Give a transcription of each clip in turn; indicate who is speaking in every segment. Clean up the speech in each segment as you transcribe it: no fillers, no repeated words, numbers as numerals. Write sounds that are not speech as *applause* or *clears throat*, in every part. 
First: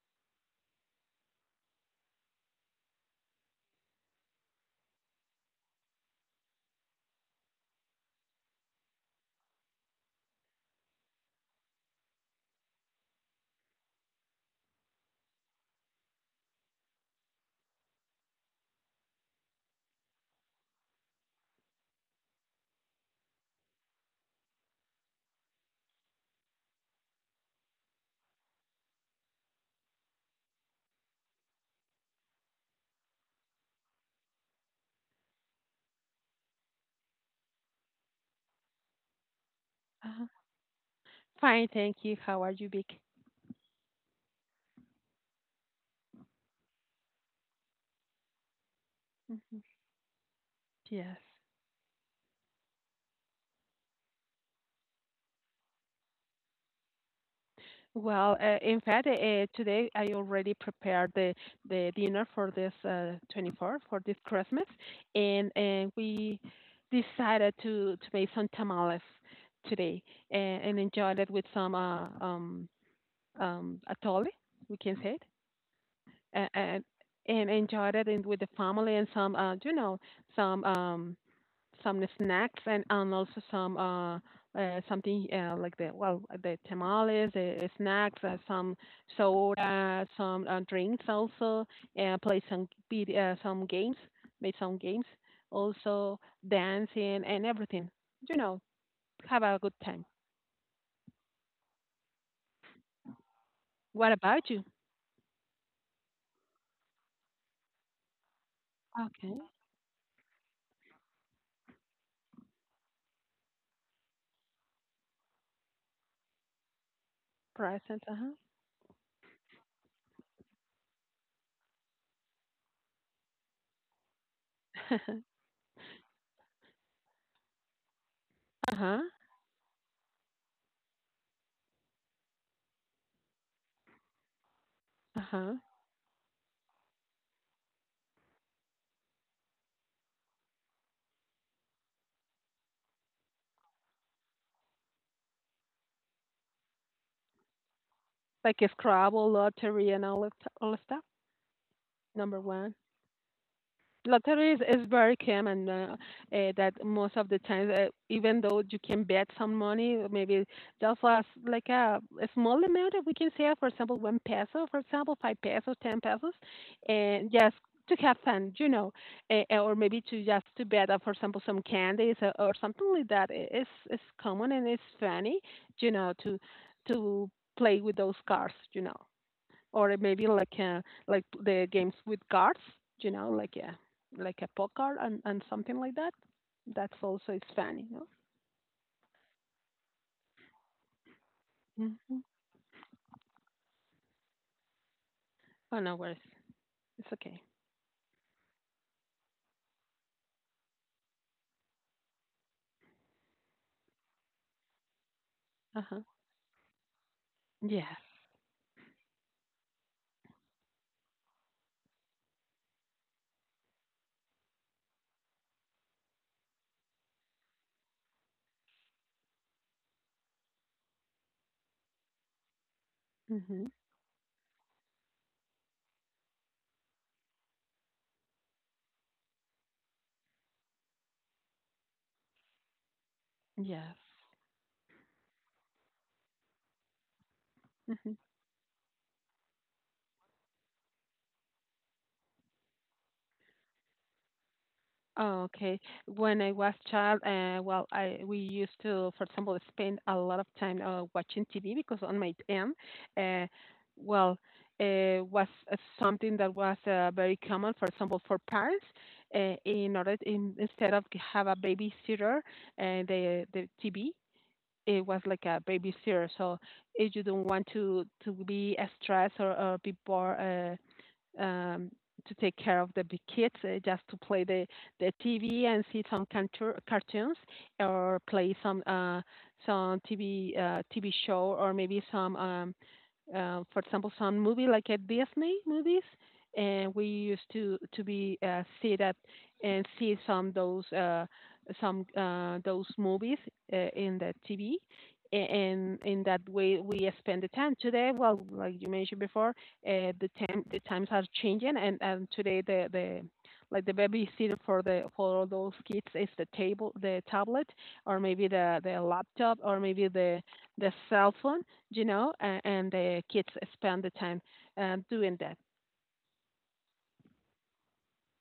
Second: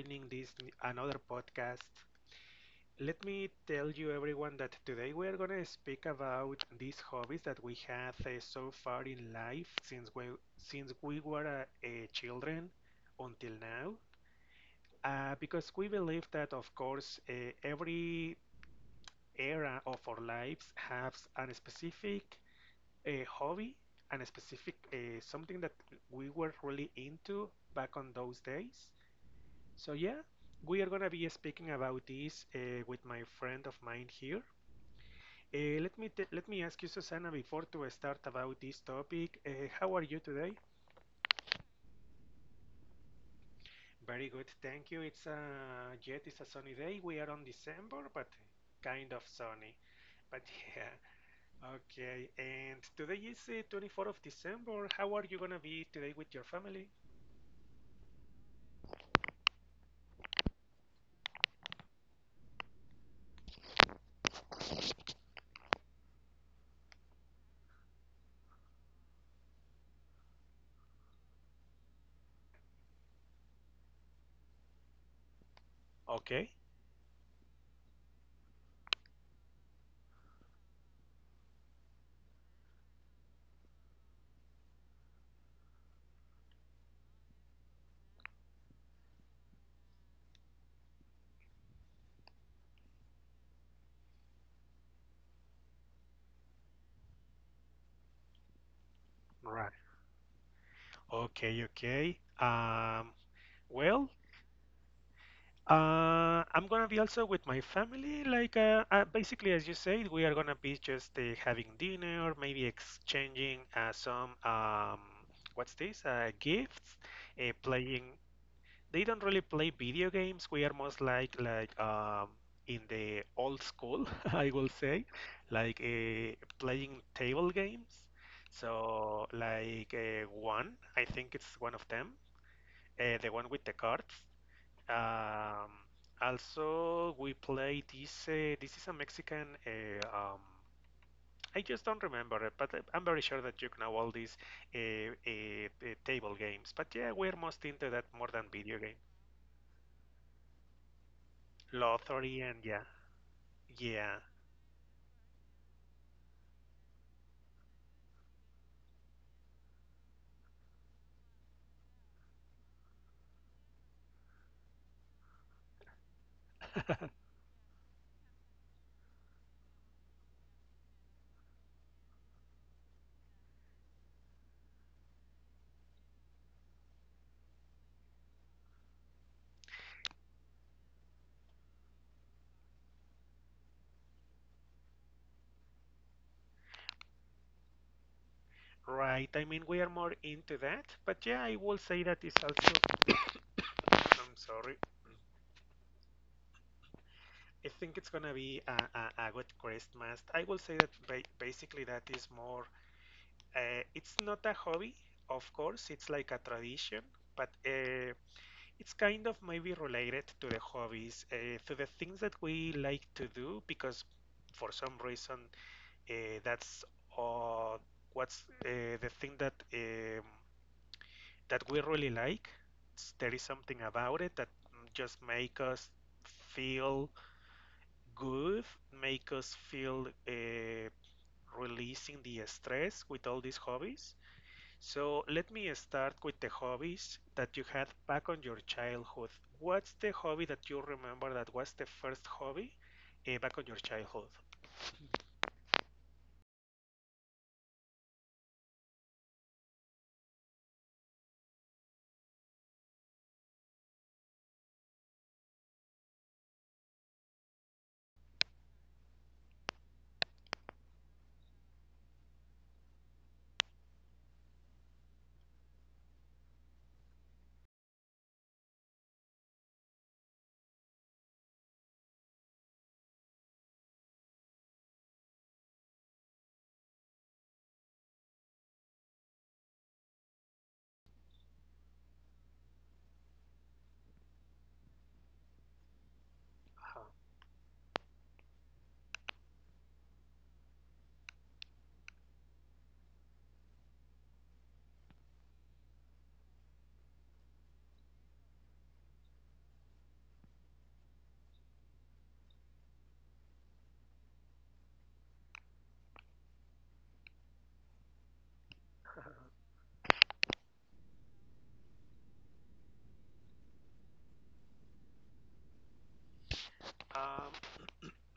Speaker 1: joining this another podcast. Let me tell you, everyone, that today we are going to speak about these hobbies that we had so far in life, since we were children until now, because we believe that, of course, every era of our lives has a specific hobby and a specific something that we were really into back on those days. So yeah, we are gonna be speaking about this with my friend of mine here. Let me ask you, Susana, before to start about this topic. How are you
Speaker 2: Uh-huh.
Speaker 1: today?
Speaker 2: Fine, thank you. How are you, Vic?
Speaker 1: Very good, thank you. It's a yet it's a sunny day. We are on December, but kind of
Speaker 2: Mhm.
Speaker 1: sunny. But *laughs*
Speaker 2: Yes.
Speaker 1: yeah, okay. And today is 24th of December. How are you gonna be today with your family?
Speaker 2: Well, in fact, today I already prepared the dinner for this 24th for this Christmas, and we decided to make some tamales today and enjoyed it with some atole, we can say it, and,
Speaker 1: Okay,
Speaker 2: and, and enjoyed it with the family and some, some um, some snacks and also some something like the, well, the tamales, the snacks, some soda, some drinks also, play some some games, made some games, also dancing and everything. You know, have a good
Speaker 1: right.
Speaker 2: time.
Speaker 1: Okay, okay.
Speaker 2: What
Speaker 1: Well,
Speaker 2: about you?
Speaker 1: I'm gonna be also with my family. Like,
Speaker 2: Okay,
Speaker 1: basically, as you said, we are gonna be just having dinner, maybe exchanging some what's this? Gifts,
Speaker 2: presents.
Speaker 1: playing.
Speaker 2: Uh
Speaker 1: They don't really play video games. We are most like in the old school, *laughs* I will
Speaker 2: huh.
Speaker 1: say,
Speaker 2: *laughs* Uh
Speaker 1: like playing table games.
Speaker 2: huh.
Speaker 1: So, like one, I think it's one of them. The one with the cards.
Speaker 2: Uh huh. *laughs*
Speaker 1: Um, also, we play this. This is a Mexican. I just don't remember it, but eh, I'm very sure that you know all these uh, table games. But yeah, we're most into that more than
Speaker 2: Like a
Speaker 1: video game.
Speaker 2: Scrabble lottery and all that stuff. Number
Speaker 1: Lottery, and
Speaker 2: one.
Speaker 1: yeah, yeah,
Speaker 2: Lottery is very common that most of the times even though you can bet some money, maybe just as like a small amount that we can say, for example, 1 peso, for example, 5 pesos, 10 pesos, and just to have fun. Or maybe to just to bet for example, some candies or something like that. It's it's common and it's funny to to play with those cards or maybe like the games with cards, you know, like a like a poker and something like that. That's also is fun.
Speaker 1: right. I mean, we are more into that. But yeah, I will say
Speaker 2: hmm
Speaker 1: that is also. I'm sorry.
Speaker 2: Oh, no worries, it's okay.
Speaker 1: I think it's gonna be a good Christmas. I will say that ba basically that is more. It's not a hobby, of
Speaker 2: Uh
Speaker 1: course,
Speaker 2: huh.
Speaker 1: it's like a tradition, but
Speaker 2: Yes.
Speaker 1: it's kind of maybe related to the hobbies, to the things that we like to do, because for some reason uh, that's uh, what's the thing that that we really like. There is
Speaker 2: Hmm.
Speaker 1: something about it that just make us feel good, make us feel releasing the stress with all these
Speaker 2: Yes.
Speaker 1: hobbies. So let me start with the hobbies that you had
Speaker 2: Hmm.
Speaker 1: back on your childhood. What's the hobby that you remember that was the first hobby back on your childhood?
Speaker 2: Oh, okay. When I was child, well, I we used to, for example, spend a lot of time watching TV, because on my end, uh, well, was something that was very common. For example, for parents, instead of have a babysitter, and the TV, it was like a babysitter. So if you don't want to be stressed or be bored. Um, to take care of the big kids, just to play the TV and see some cartoons, or play some TV show, or maybe some for example, some movie like at Disney movies, and we used to be sit at and see some those movies in the TV, and in that way we spend the time. Today, well, like you mentioned before, the times are changing, and today the like the babysitter for the for all those kids is the tablet, or maybe the laptop, or maybe the cell phone, and the kids spend the time doing that.
Speaker 1: Uh-huh.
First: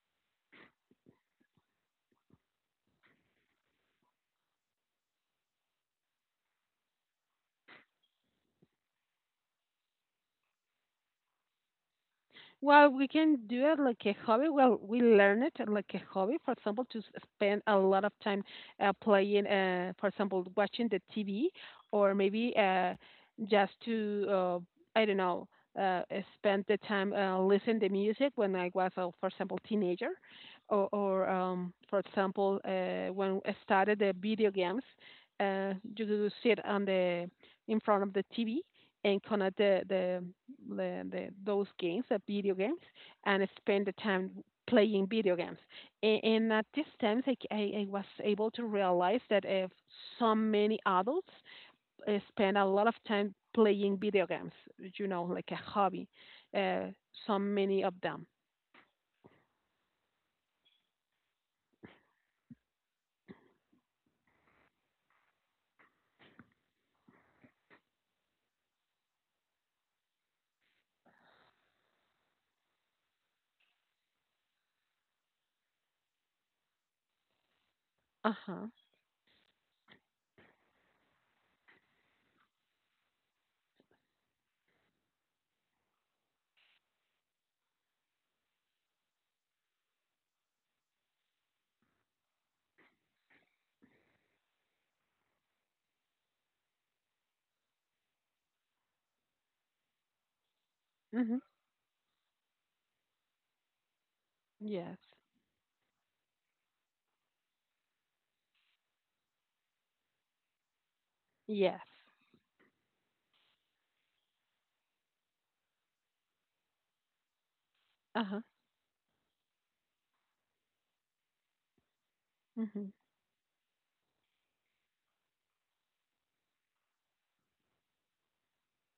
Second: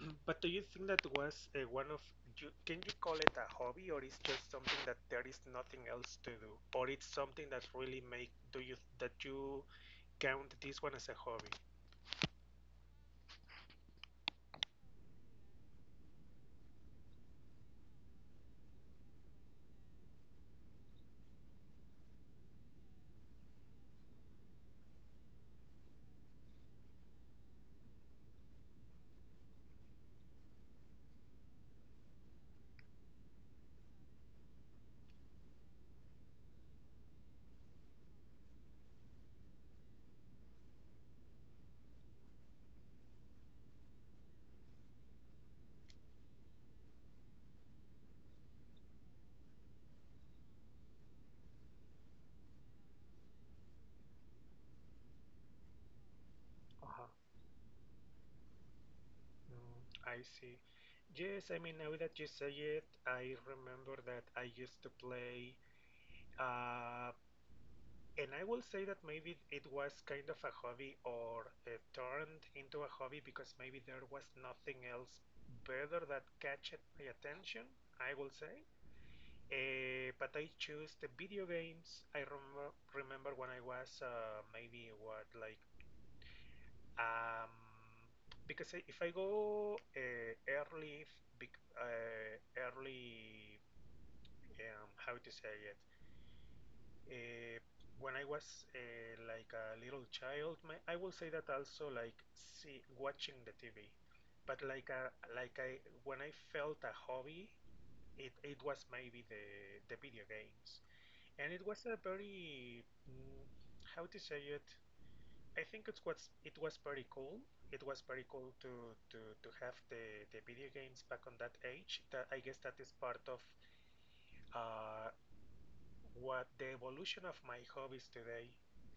Speaker 1: *clears throat* But do you think that was one of you, can you call it a hobby, or is just something that there is nothing else to do, or it's something that really make, do you, that you count this one as a hobby?
Speaker 2: Well, we can do it like a hobby. Well, we learn it like a hobby. For example, to spend a lot of time playing, for example, watching the TV, or maybe just I don't know, spend the time listening to music when I was, for example, teenager, or for example, when I started the video games, you could sit on the in front of the TV and connect those games, the video games, and spend the time playing video games. And at this time, I was able to realize that if so many adults spend a lot of time playing video games, like a hobby, uh,
Speaker 1: Uh-huh.
Speaker 2: so many of them.
Speaker 1: Mm, I see. Yes, I mean, now that you say it, I remember that I used to play. Uh, and I will say that maybe it was kind of a hobby, or turned into a hobby, because maybe there was nothing else better that catched my attention, I will
Speaker 2: Uh
Speaker 1: say.
Speaker 2: huh.
Speaker 1: But I choose the video games. I remember when I was maybe what like um because if I go uh, early, how to say it? Uh, when I was like a little child, I will say
Speaker 2: Hmm.
Speaker 1: that also like see watching the TV, but
Speaker 2: Yes.
Speaker 1: like I, when I felt a hobby, it was maybe the video games, and it
Speaker 2: Yes.
Speaker 1: was a very mm, how to say it. I think it was pretty cool. It was
Speaker 2: Uh
Speaker 1: pretty
Speaker 2: huh.
Speaker 1: cool to to have the video games back on that age. That I guess that
Speaker 2: Hmm.
Speaker 1: is part of uh, what the evolution of my hobbies today.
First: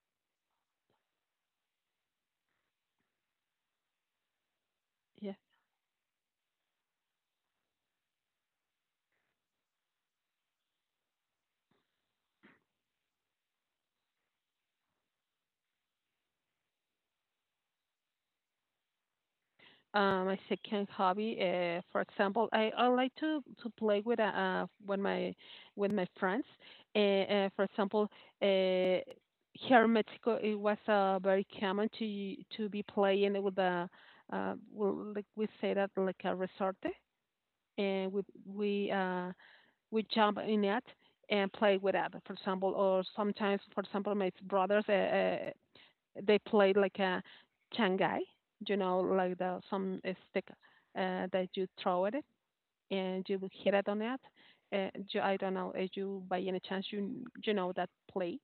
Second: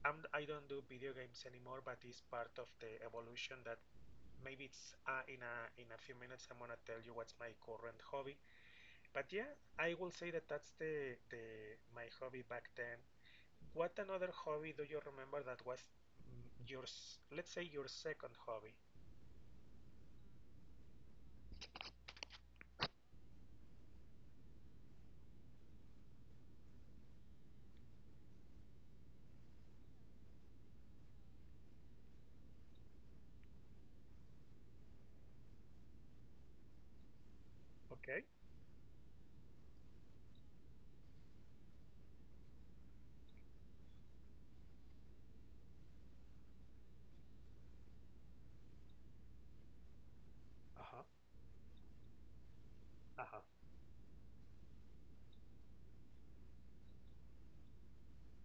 Speaker 1: I don't do video games anymore, but it's part of the evolution that maybe it's
Speaker 2: Yeah.
Speaker 1: in a few minutes I'm gonna tell you what's my current hobby. But yeah, I will say that that's the my hobby back then. What another hobby do you remember that was let's say your second hobby?
Speaker 2: My second hobby, for example, I like to play with my friends. For example, uh, here in Mexico, it was very common to be playing with a, well, like we say, that like a resorte, and
Speaker 1: Okay.
Speaker 2: we jump in it and play with it. For example, or sometimes, for example, my brothers. They played like a changai, like the some stick
Speaker 1: Uh huh.
Speaker 2: that you throw at it
Speaker 1: Uh
Speaker 2: and you
Speaker 1: huh.
Speaker 2: will hit it on it. I don't know, if you by any chance you know that play?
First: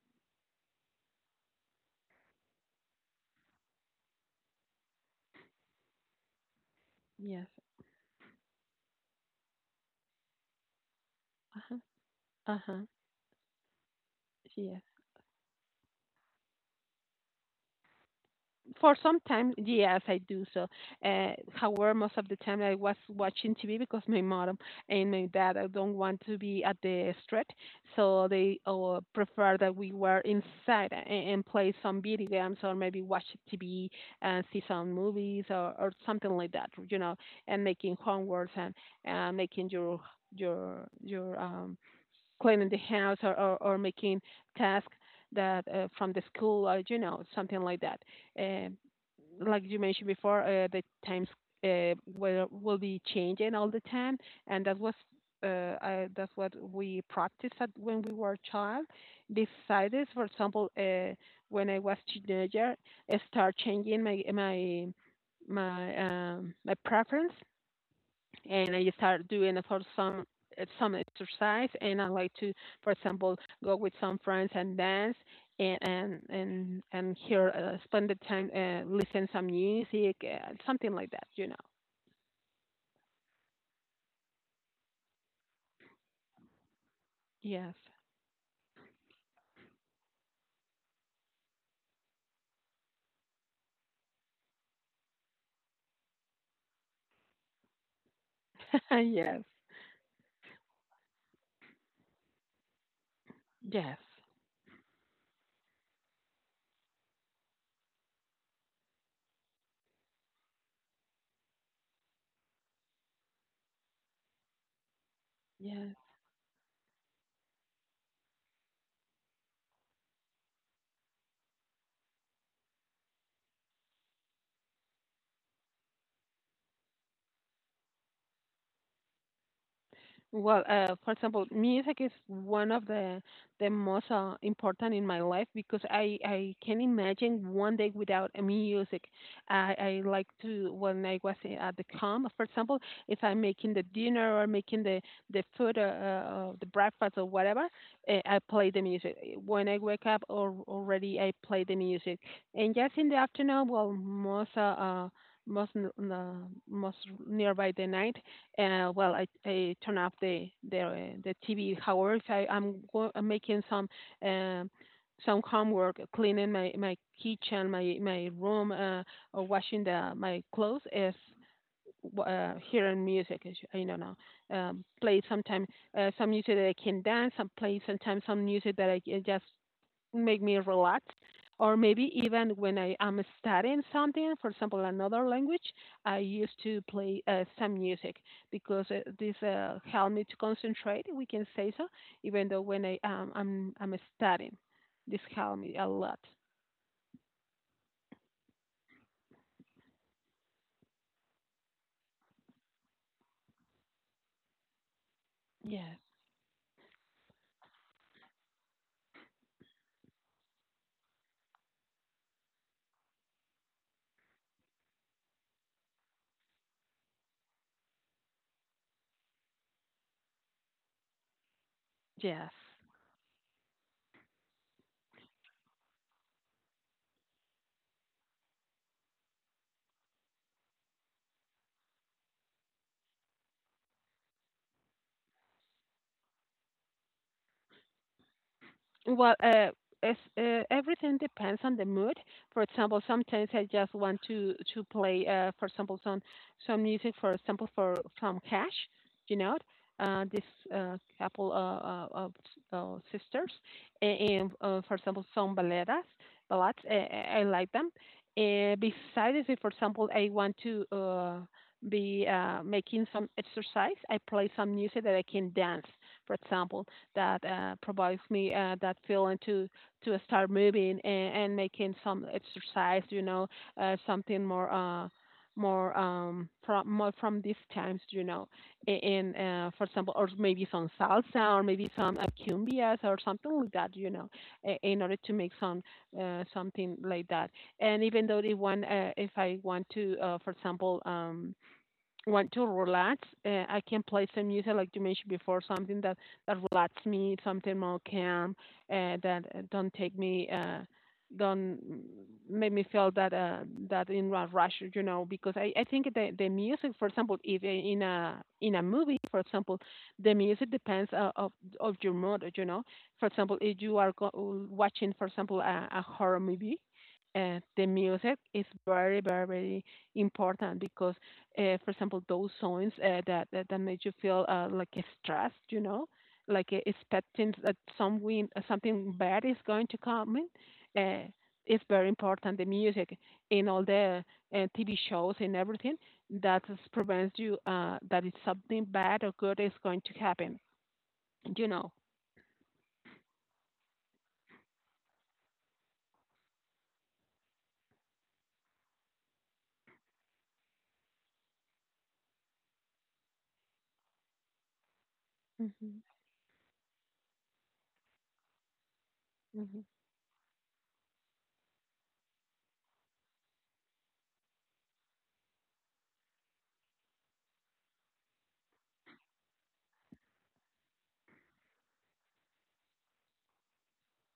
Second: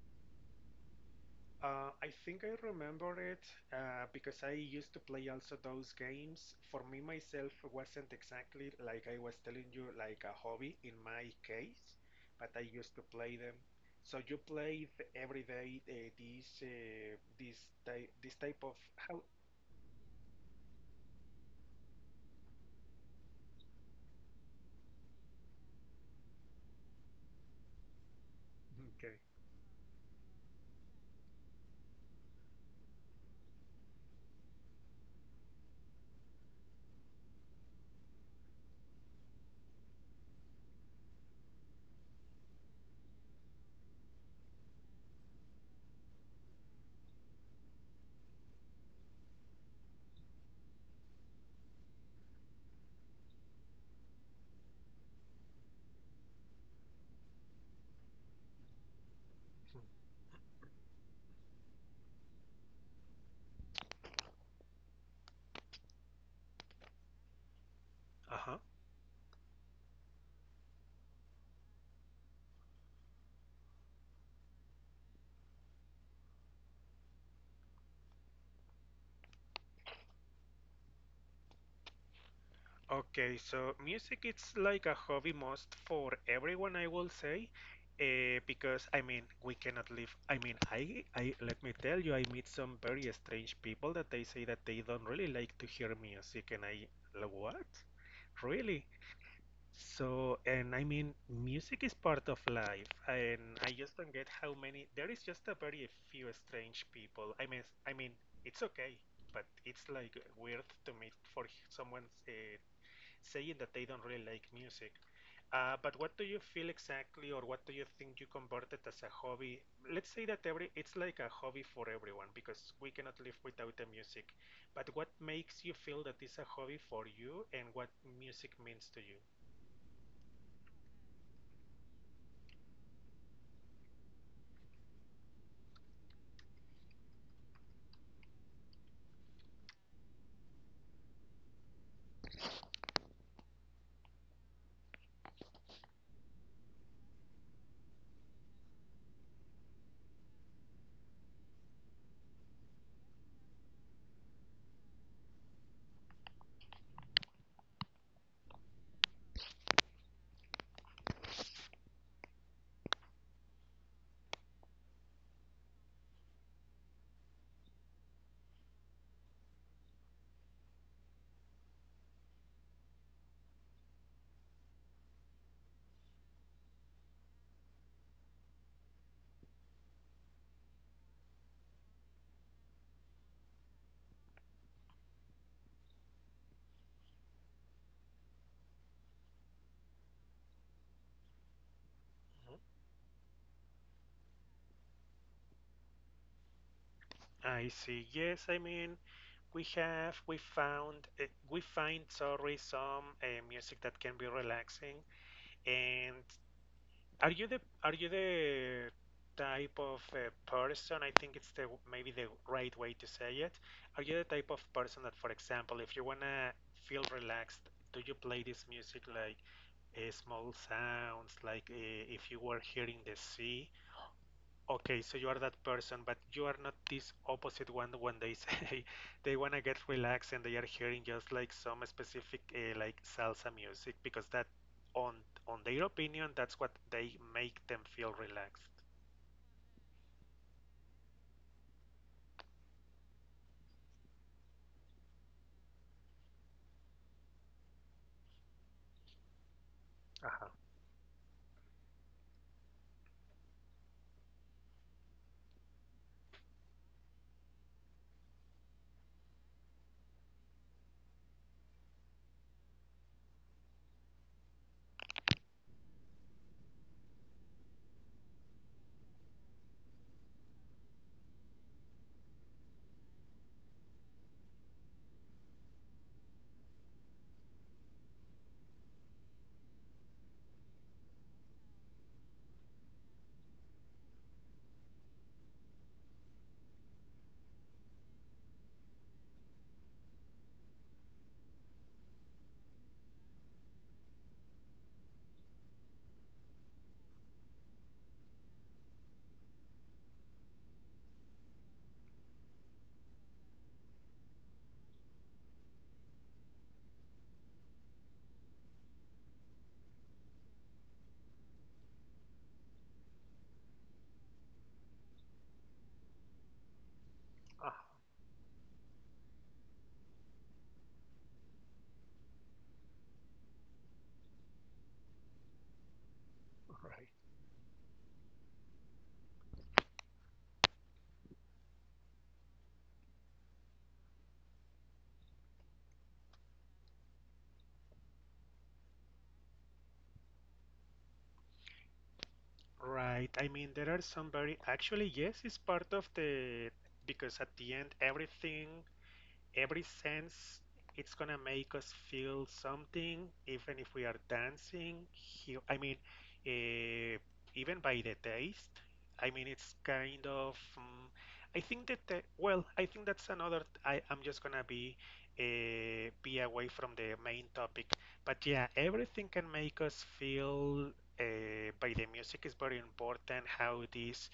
Speaker 1: I think I remember it because I used to play also those games. For me,
Speaker 2: Yes.
Speaker 1: myself wasn't exactly like I was telling you, like a hobby in my
Speaker 2: Uh huh.
Speaker 1: case, but
Speaker 2: Uh
Speaker 1: I
Speaker 2: huh.
Speaker 1: used to play them. So you played
Speaker 2: Yes.
Speaker 1: every day this this type of
Speaker 2: For some
Speaker 1: how?
Speaker 2: time, yes, I do so. However, most of the time I was watching TV, because my mom and my dad don't want to be at the street, so they
Speaker 1: *laughs* Okay.
Speaker 2: prefer that we were inside and play some video games, or maybe watch TV and see some movies, or something like that, and making homeworks and making your cleaning the house, or making tasks that from the school, or something like that. Um like you mentioned before, the times will be changing all the time, and that was that's what we practiced at when we were a child. Besides, this, for example, when I was teenager, I start changing my preference,
Speaker 1: Uh-huh.
Speaker 2: and I start doing for some some exercise, and I like to, for example, go with some friends and dance and hear spend the time listen some music, something like that.
Speaker 1: Okay, so music it's like a hobby must for everyone, I will say,
Speaker 2: Yes.
Speaker 1: because I mean we cannot live. I mean, I let me tell you, I meet some very strange people that they say that they don't really like to hear music, and I like, what? Really?
Speaker 2: *laughs* Yes.
Speaker 1: So, and I mean, music is part of life, and I just
Speaker 2: Yes.
Speaker 1: don't get how many. There is just a very few strange people. I mean, it's okay, but it's like weird to meet for someone uh, saying that they don't really like music. Uh,
Speaker 2: Yes.
Speaker 1: but what do you feel exactly, or what do you think you converted as a hobby? Let's say that every it's like a hobby for everyone because we cannot live without the music. But what makes you feel that it's a hobby for you, and what music means to you?
Speaker 2: Well, for example, music is one of the most important in my life, because I can imagine one day without a music. I like to when I was at the camp, for example, if I'm making the dinner or making the food, the breakfast or whatever, I play the music. When I wake up, or already I play the music, and just in the afternoon, well, most nearby the night, well, I turn off the TV. However, if I'm making um, some homework, cleaning my kitchen, my room, or washing the my clothes, is hearing music. Is, I don't know. Play sometimes some music that I can dance. Some play sometimes some music that I can just make me relax, or maybe even when I am studying something, for example, another language, I used to play some music, because this helped me to concentrate. We can say so, even
Speaker 1: Mhm.
Speaker 2: though when I am I'm studying, this helped me a lot.
Speaker 1: I see. Yes, I mean, we have we found we find, sorry, some music that can be relaxing,
Speaker 2: Yes,
Speaker 1: and are you the type of person? I think it's the, maybe the right way to say it. Are you the type of person that, for example, if you wanna feel relaxed, do you play this music like small sounds, like if you
Speaker 2: yes.
Speaker 1: were hearing the sea? Okay, so you are that person, but you are not this opposite one when they say *laughs* they want to get relaxed and they are hearing just like some specific like salsa music, because that on on their opinion that's what they make them feel relaxed.
Speaker 2: Well, everything depends on the mood. For example, sometimes I just want to play, for example, some music, for example, for from Cash, you know, this,
Speaker 1: Uh-huh.
Speaker 2: couple of sisters, and, for example, some baladas, ballads. I like them. And besides, if for example, I want to be making some exercise, I play some music that I can dance, for example, that provides me that feeling to start moving and making some exercise. Something more, more from more from these times. A- in for example, or maybe some salsa, or maybe some cumbias, or something like that. In order to make some, something like that. And even though if want if I want to, for example, want to relax, I can play some music like you mentioned before, something that relaxes me, something more calm, that don't take me, don't, make me feel that, that in a rush. Because I think the music, for example, if, in a movie, for example, the music depends of your mood. For example, if you are watching, for example, a horror movie.
Speaker 1: uh
Speaker 2: The music is very, very, very important, because for example, those signs, that that made you feel, like, stressed, like
Speaker 1: Right.
Speaker 2: expecting that some wind, something bad is going to come in. It's very important, the music, in all the, TV shows and everything, that prevents you, that it's something bad or good is going to happen. You know.
Speaker 1: Right. I mean, there are some very, actually yes, it's part of the, because at the end everything, every sense, it's gonna make us feel something, even if we are dancing, he, I mean,
Speaker 2: Mhm.
Speaker 1: uh, even by the taste, I mean it's
Speaker 2: Mhm.
Speaker 1: kind of I think that well, I think that's another. I'm just gonna be away from the main topic, but yeah, everything can make us feel, by the music is very important, how this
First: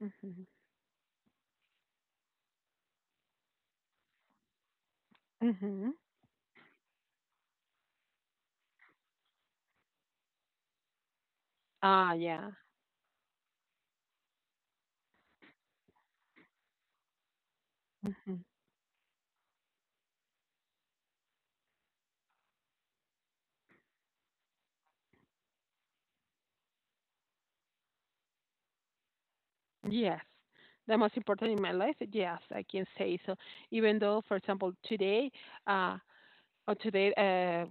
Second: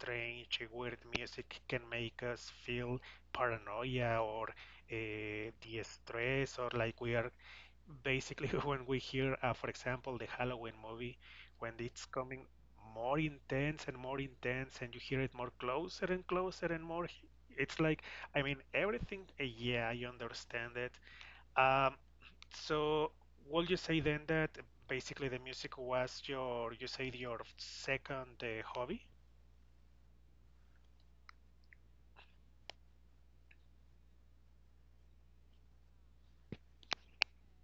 Speaker 2: Mhm.
Speaker 1: weird music can make us feel paranoia or
Speaker 2: Mhm.
Speaker 1: de-stress, or like we are basically *laughs* when we hear, for example, the Halloween movie, when it's
Speaker 2: Ah, yeah.
Speaker 1: coming more intense, and you hear it more closer and closer and more. It's like, I mean, everything, yeah, I understand it. Um, so, would you say then that basically the music was you said your second hobby?
Speaker 2: Yes. The most important in my life, yes, I can say so. Even though, for example, today, uh, or today, uh,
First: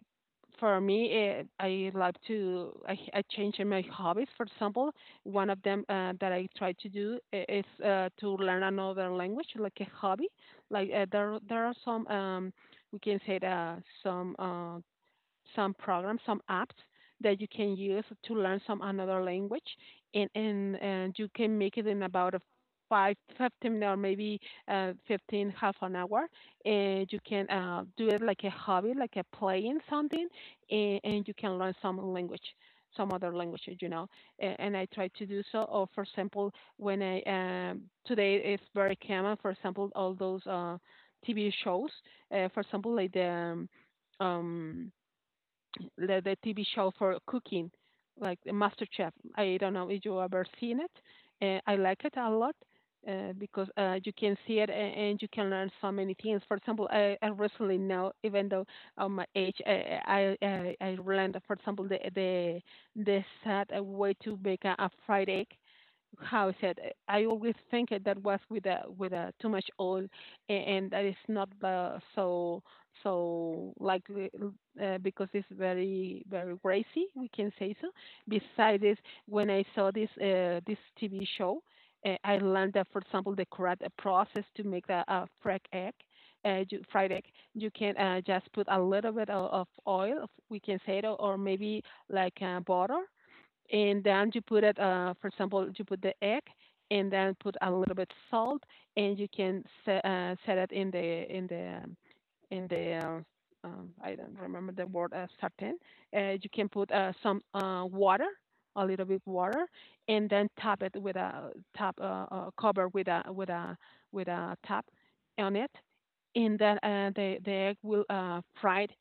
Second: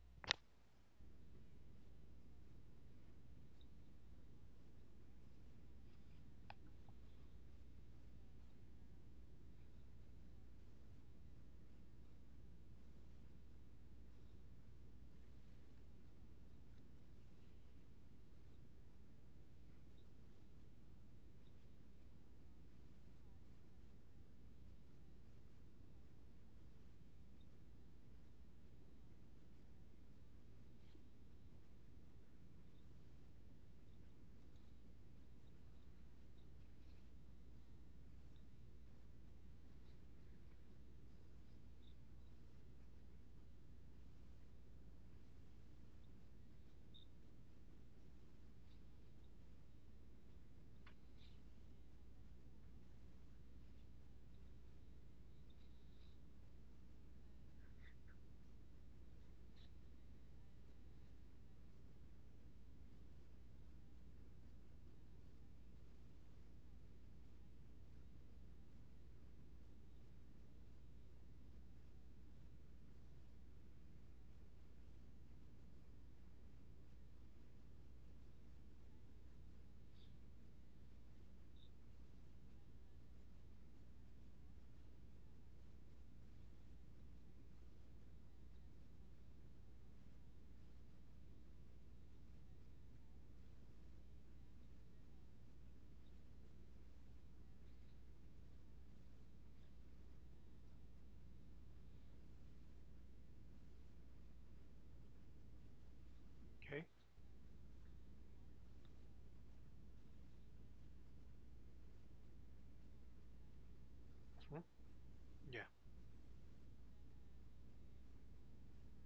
Speaker 2: for me, I like to, I change my hobbies. For example, one of them that I try to do is to learn another language, like a hobby. There are some, we can say, that some uh, some programs, some apps that you can use to learn some another language, and you can make it in about a five, 15, or maybe 15, half an hour, and you can do it like a hobby, like a playing something, and you can learn some language, some other languages, you know. And I try to do so. Or for example, when I today it's very common. For example, all those TV shows, for example, like um, the TV show for cooking, like the MasterChef. I don't know if you ever seen it. I like it a lot because you can see it and you can learn so many things. For example, I recently now, even though of my age, I learned, for example, the sad way to make a fried egg how I said, I always think that that was with a too much oil, and that is not so so likely because it's very very greasy. We can say so. Besides this, when I saw this TV show, I learned that, for example, the correct process to make a fried egg. Fried egg, you can just put a little bit of oil, we can say it, or maybe like butter, and then you put it for example you put the egg and then put a little bit salt and you can set it in the in the I don't remember the word sartén. You can
Speaker 1: Okay.
Speaker 2: put some water, a little bit water, and then top it with a top cover with a with a
Speaker 1: Mhm.
Speaker 2: top on
Speaker 1: Yeah.
Speaker 2: it, and then the egg will fried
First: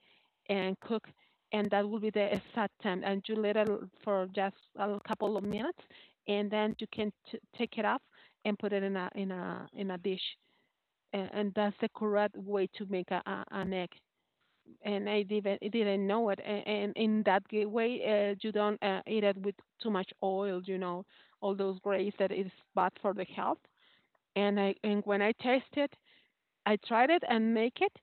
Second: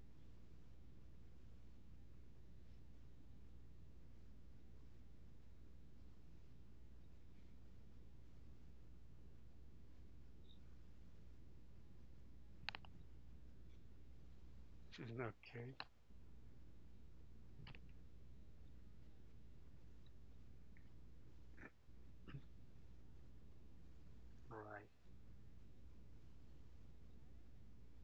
Speaker 2: and cook and that will be the exact time. And you let it for just a couple of minutes, and then you can take it off and put it in a in a dish. And that's the correct way to make a, an egg.
Speaker 1: *laughs*
Speaker 2: And I
Speaker 1: Okay.
Speaker 2: didn't know it. And in that way, you don't eat it with too much oil. You know, all those grays that is bad for the health. And I
Speaker 1: Right.
Speaker 2: and when I tasted, I tried it and make it,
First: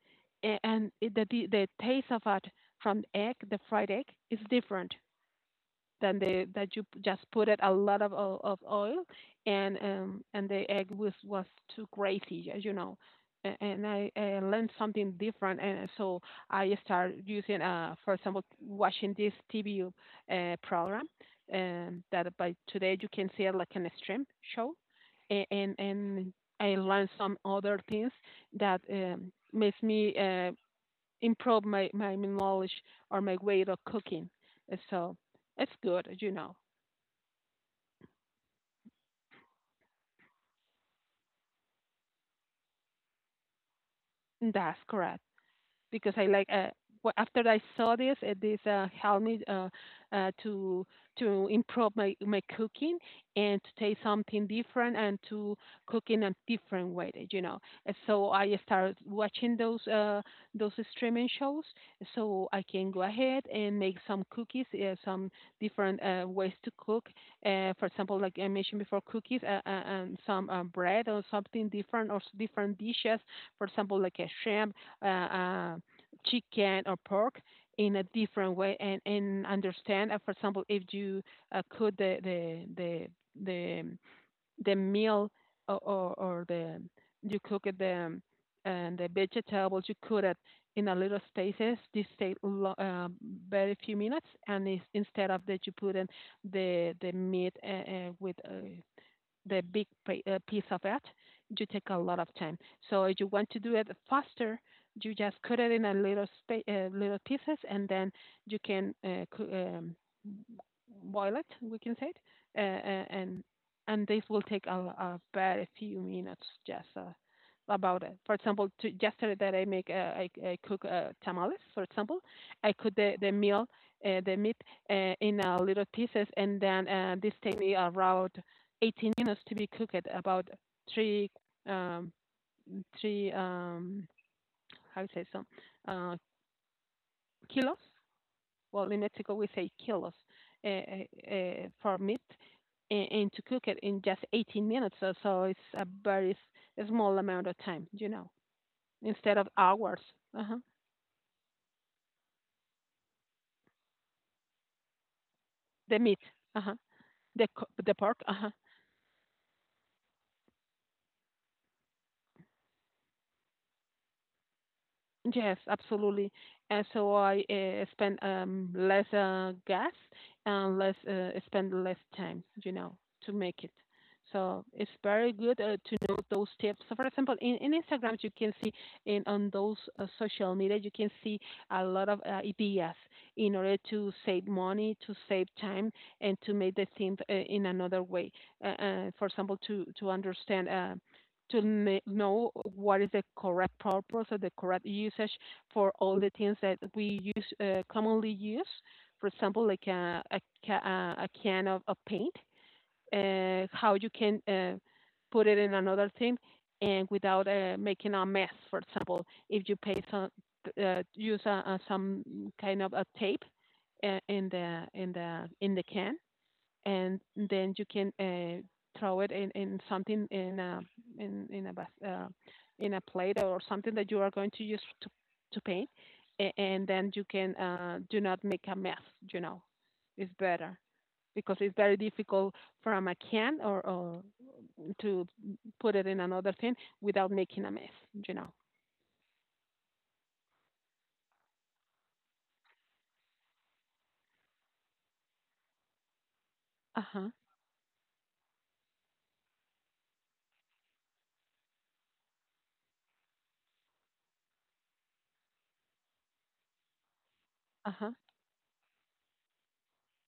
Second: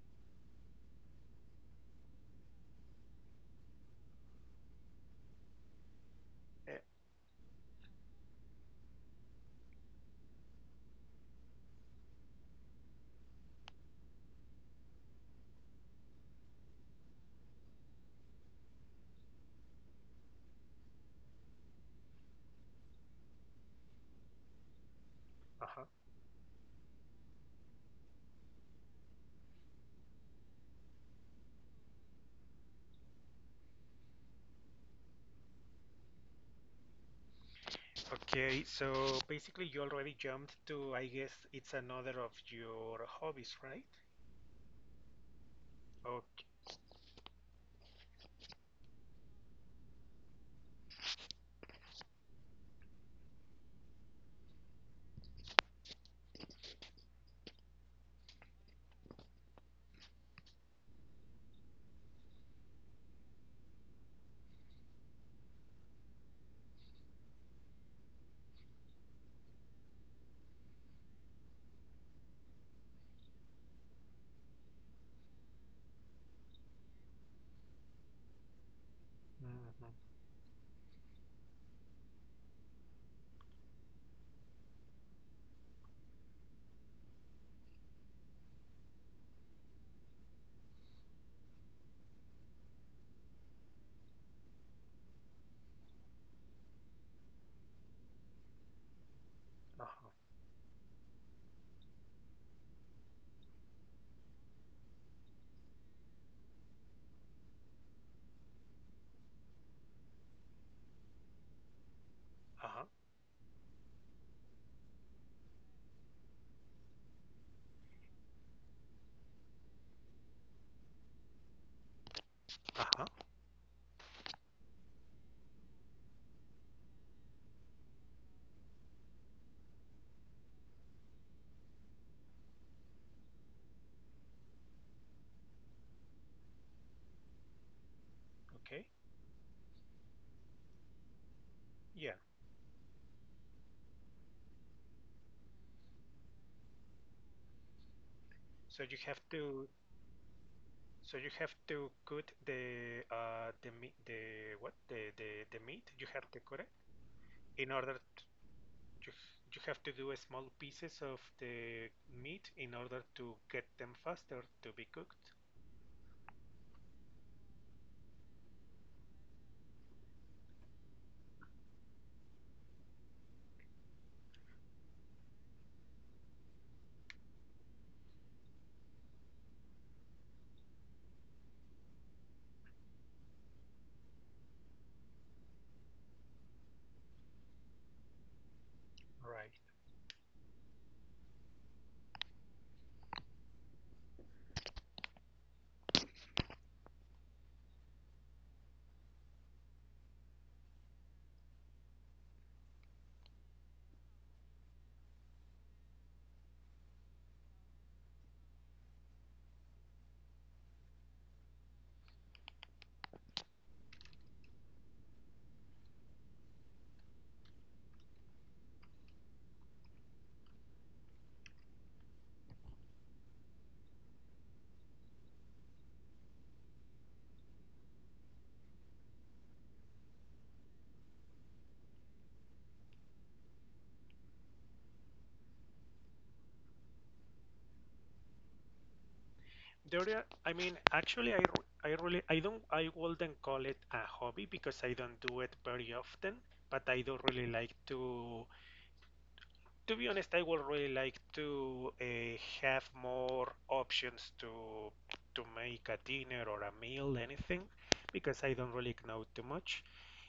Speaker 2: and it, the taste of it from egg, the fried egg, is different. Than the
Speaker 1: Uh,
Speaker 2: that you just put it a lot of of oil, and the egg was too crazy, as you know. And I learned something different, and so I started using, for example, watching this TV program that by today you can see it like an stream show, A- and
Speaker 1: uh-huh.
Speaker 2: and I learned some other things that makes me improve my knowledge or my way of cooking. So it's good, you know.
Speaker 1: Okay, so basically you already jumped to, I guess it's another of your hobbies, right?
Speaker 2: That's correct. Because I
Speaker 1: Okay.
Speaker 2: like after I saw this helped me uh, to to improve my my cooking and to taste something different and to cook in a different way, you know. And so I started watching those streaming shows, so I can go ahead and make some cookies, some different ways to cook. For example, like I mentioned before, cookies and some bread or something different or different dishes. For example, like a shrimp uh, uh, chicken or pork in a different way and
Speaker 1: Hmm.
Speaker 2: understand. For example, if you cook the the meal or the you cook the and the vegetables you cook it in a little stasis. This take uh, very few minutes, and it's, instead of that you put in the meat with the big
Speaker 1: Uh-huh.
Speaker 2: piece of it, you take a lot of time. So if you want to do it faster, you just cut it in a little little pieces, and then you can um, boil it. We can say it, uh,
Speaker 1: Uh-huh.
Speaker 2: uh, and and this will take a very few minutes just about it. For example, to, yesterday that I make I cook tamales. For example, I cook
Speaker 1: Uh-huh.
Speaker 2: the meal the meat in little pieces, and then this take me around 18 minutes to be cooked about three um, three how to say some uh, kilos.
Speaker 1: Okay.
Speaker 2: Well, in Mexico we say kilos uh, for
Speaker 1: Yeah.
Speaker 2: meat, and to cook it in just 18 minutes. So, so it's a very small amount of time, you know,
Speaker 1: So you have
Speaker 2: instead of
Speaker 1: to,
Speaker 2: hours. Uh-huh.
Speaker 1: so you have to cut the meat, the what? The meat.
Speaker 2: The
Speaker 1: You
Speaker 2: meat,
Speaker 1: have to cut it
Speaker 2: uh-huh. the
Speaker 1: in order
Speaker 2: the
Speaker 1: to,
Speaker 2: pork. Uh-huh.
Speaker 1: you you have to do a small pieces of the meat in order to get them faster to be cooked.
Speaker 2: Yes, absolutely. And so I spend less gas and less spend less time, you know, to make it. So it's very good to know those tips. So for example, in Instagram, you can see in on those social media, you can see a lot of ideas in order to save money, to save time, and to make the thing in another way. For
Speaker 1: Right.
Speaker 2: example, to understand. To know what is the correct purpose or the correct usage for all the things that we use commonly use. For example, like a can of paint, how you can put it in another thing and without making a mess. For example, if you pay some use some kind of a tape in the in the can and then you can throw it in something in a in a uh, in a plate or something that you are going to use to paint and then you can do not make a mess, you know, it's better because it's very difficult from a can or to put it in another thing without making a mess, you know.
Speaker 1: There are, I mean, actually, I really, I don't, I wouldn't call it a hobby because I don't do it very often, but I do
Speaker 2: Uh-huh.
Speaker 1: really like to be honest, I would really like to have more options to make a dinner or a meal, anything,
Speaker 2: Uh-huh.
Speaker 1: because I don't really know too much.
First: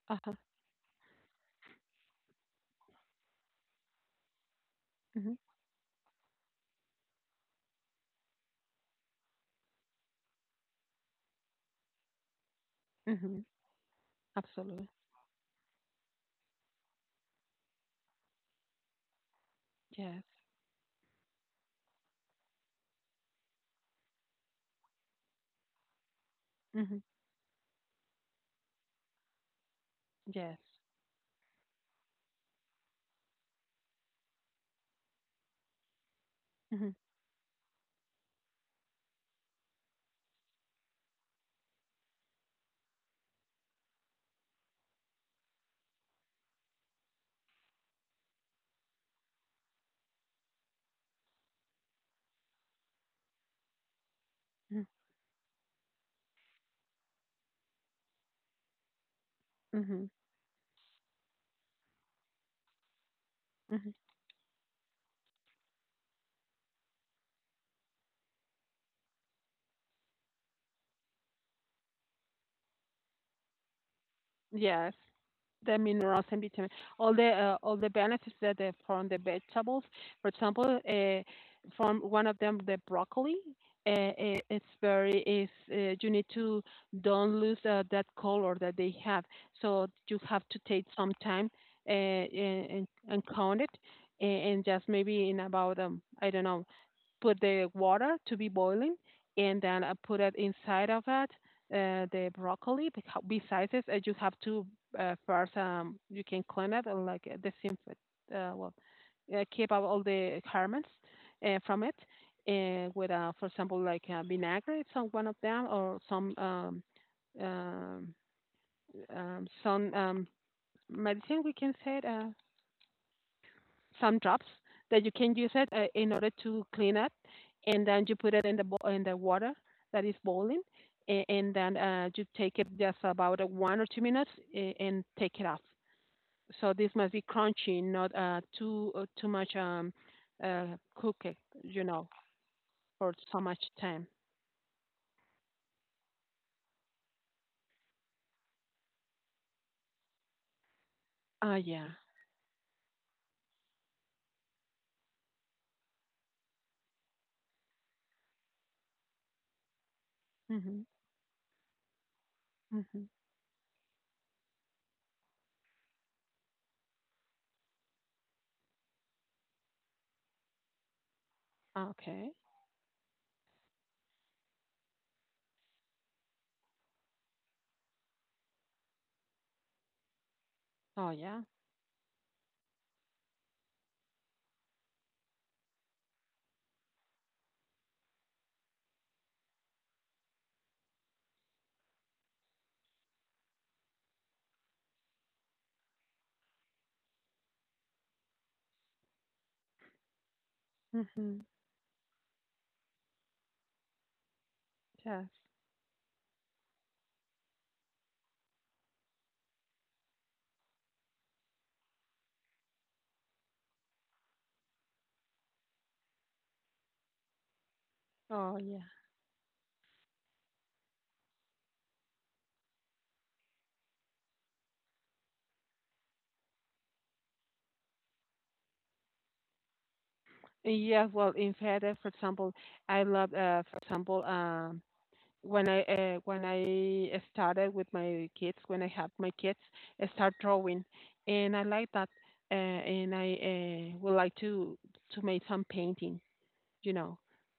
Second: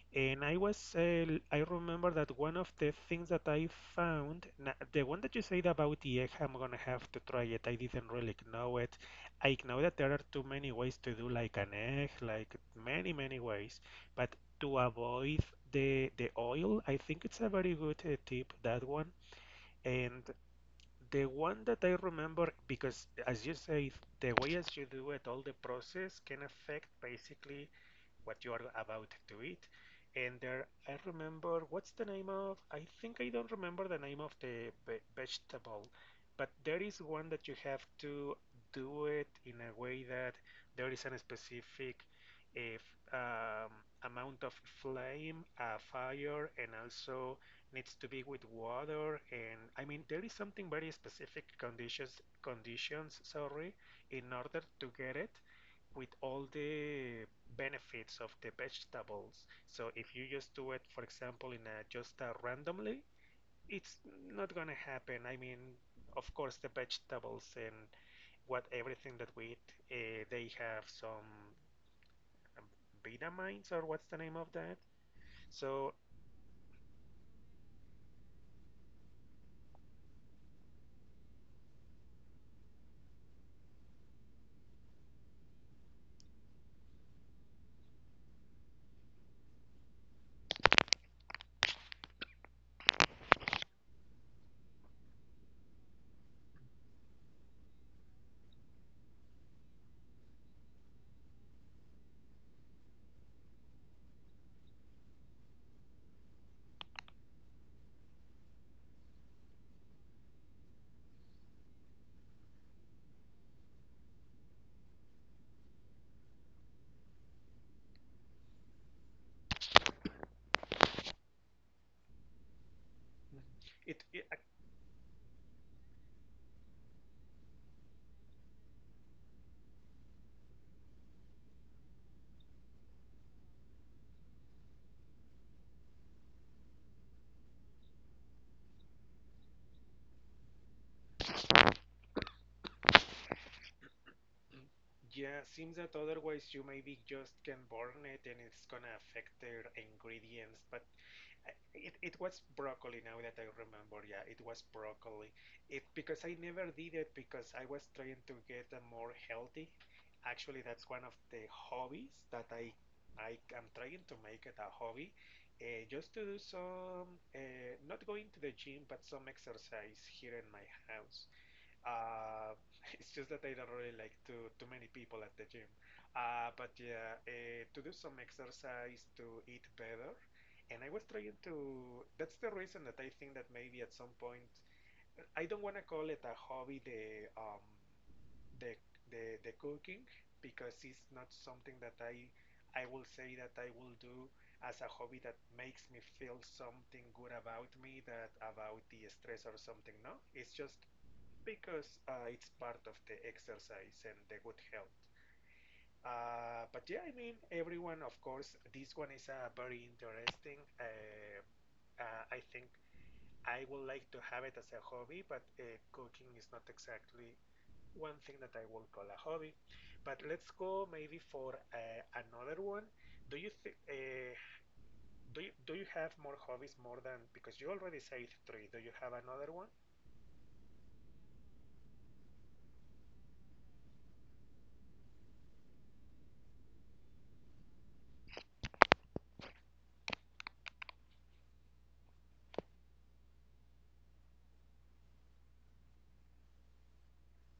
Speaker 2: Uh-huh.
Speaker 1: And I remember that one of the things that I found, the one
Speaker 2: Hmm.
Speaker 1: that you said about the egg, I'm gonna have to try it. I didn't really know it. I know that there are too many ways to do like an egg, like many, many
Speaker 2: Hmm.
Speaker 1: ways. But to
Speaker 2: Absolutely.
Speaker 1: avoid the oil, I think it's a very good tip, that one. And
Speaker 2: Yes.
Speaker 1: the one that I remember, because as you say, the way as you do it, all the process can affect
Speaker 2: Hmm.
Speaker 1: basically what you are about to eat. And
Speaker 2: Yes.
Speaker 1: there, I remember, what's the name of? I think I don't remember the name of the vegetable, but there
Speaker 2: Hmm.
Speaker 1: is one that you have to do it in a way that there is a specific if, um, amount of flame, fire, and also needs to be with water. And I mean There is something very specific conditions, sorry, in order to get it with all the benefits of the vegetables. So
Speaker 2: Hmm.
Speaker 1: if you just do it, for example, in a just a randomly,
Speaker 2: Hmm.
Speaker 1: it's not gonna happen. I mean, of course the vegetables and what everything that we eat they have some um, vitamins or what's the name of that
Speaker 2: Yes, the
Speaker 1: so
Speaker 2: minerals and vitamin, all the benefits that they from the vegetables. For example, from one of them, the broccoli. Uh, it's very is you need to don't lose that color that they have. So you have to take some time and count it, a- and just maybe in about I don't know put the water to be boiling, and then I put it inside of it the broccoli. Because besides this, you have to first you can clean it and like disinfect. Uh, well, keep out all the harmons from it. And with, for example, like vinaigrette, it's on one of them, or um, some medicine we can say it,
Speaker 1: it,
Speaker 2: some drops that you can use it in order to clean up, and then you put it in the water that is boiling, and then you take it just about 1 or 2 minutes and take it off. So this must be crunchy, not too too much uh, cooked, you know, for so much time.
Speaker 1: Yeah, seems that otherwise you maybe just can burn it and it's gonna affect their ingredients. But I-
Speaker 2: Ah, yeah.
Speaker 1: it, it was broccoli now that I remember. Yeah, it was broccoli. It, because I never did it because I was trying to get a more healthy. Actually,
Speaker 2: Mhm.
Speaker 1: that's one of the hobbies that I
Speaker 2: Mhm.
Speaker 1: I am trying to make it a hobby, just to do some not going to the gym, but some exercise here in my house.
Speaker 2: Okay.
Speaker 1: Uh, *laughs* it's just that I don't really like too many people at the gym. But yeah, to do some exercise to eat better, and I was
Speaker 2: Oh,
Speaker 1: trying
Speaker 2: yeah.
Speaker 1: to. That's the reason that I think that maybe at some point I don't want to call it a hobby, the the cooking, because it's not something that I will say that I will do as a hobby that makes me feel something good about me, that about the stress or something. No, it's just
Speaker 2: Mhm.
Speaker 1: because it's part of the exercise and the good health.
Speaker 2: Yes.
Speaker 1: But yeah, I mean, everyone, of course, this one is very interesting. I think I would like to have it as a hobby, but cooking is not exactly one thing that
Speaker 2: Oh,
Speaker 1: I
Speaker 2: yeah.
Speaker 1: would call a hobby. But let's go maybe for another one. Do you think do you have more hobbies more than because you already said three? Do you have another one?
Speaker 2: Yes. Well, in fact, for example, I love, for example, when I started with my kids, when I had my kids, I start drawing, and I like that, and I would like to make some painting, you know,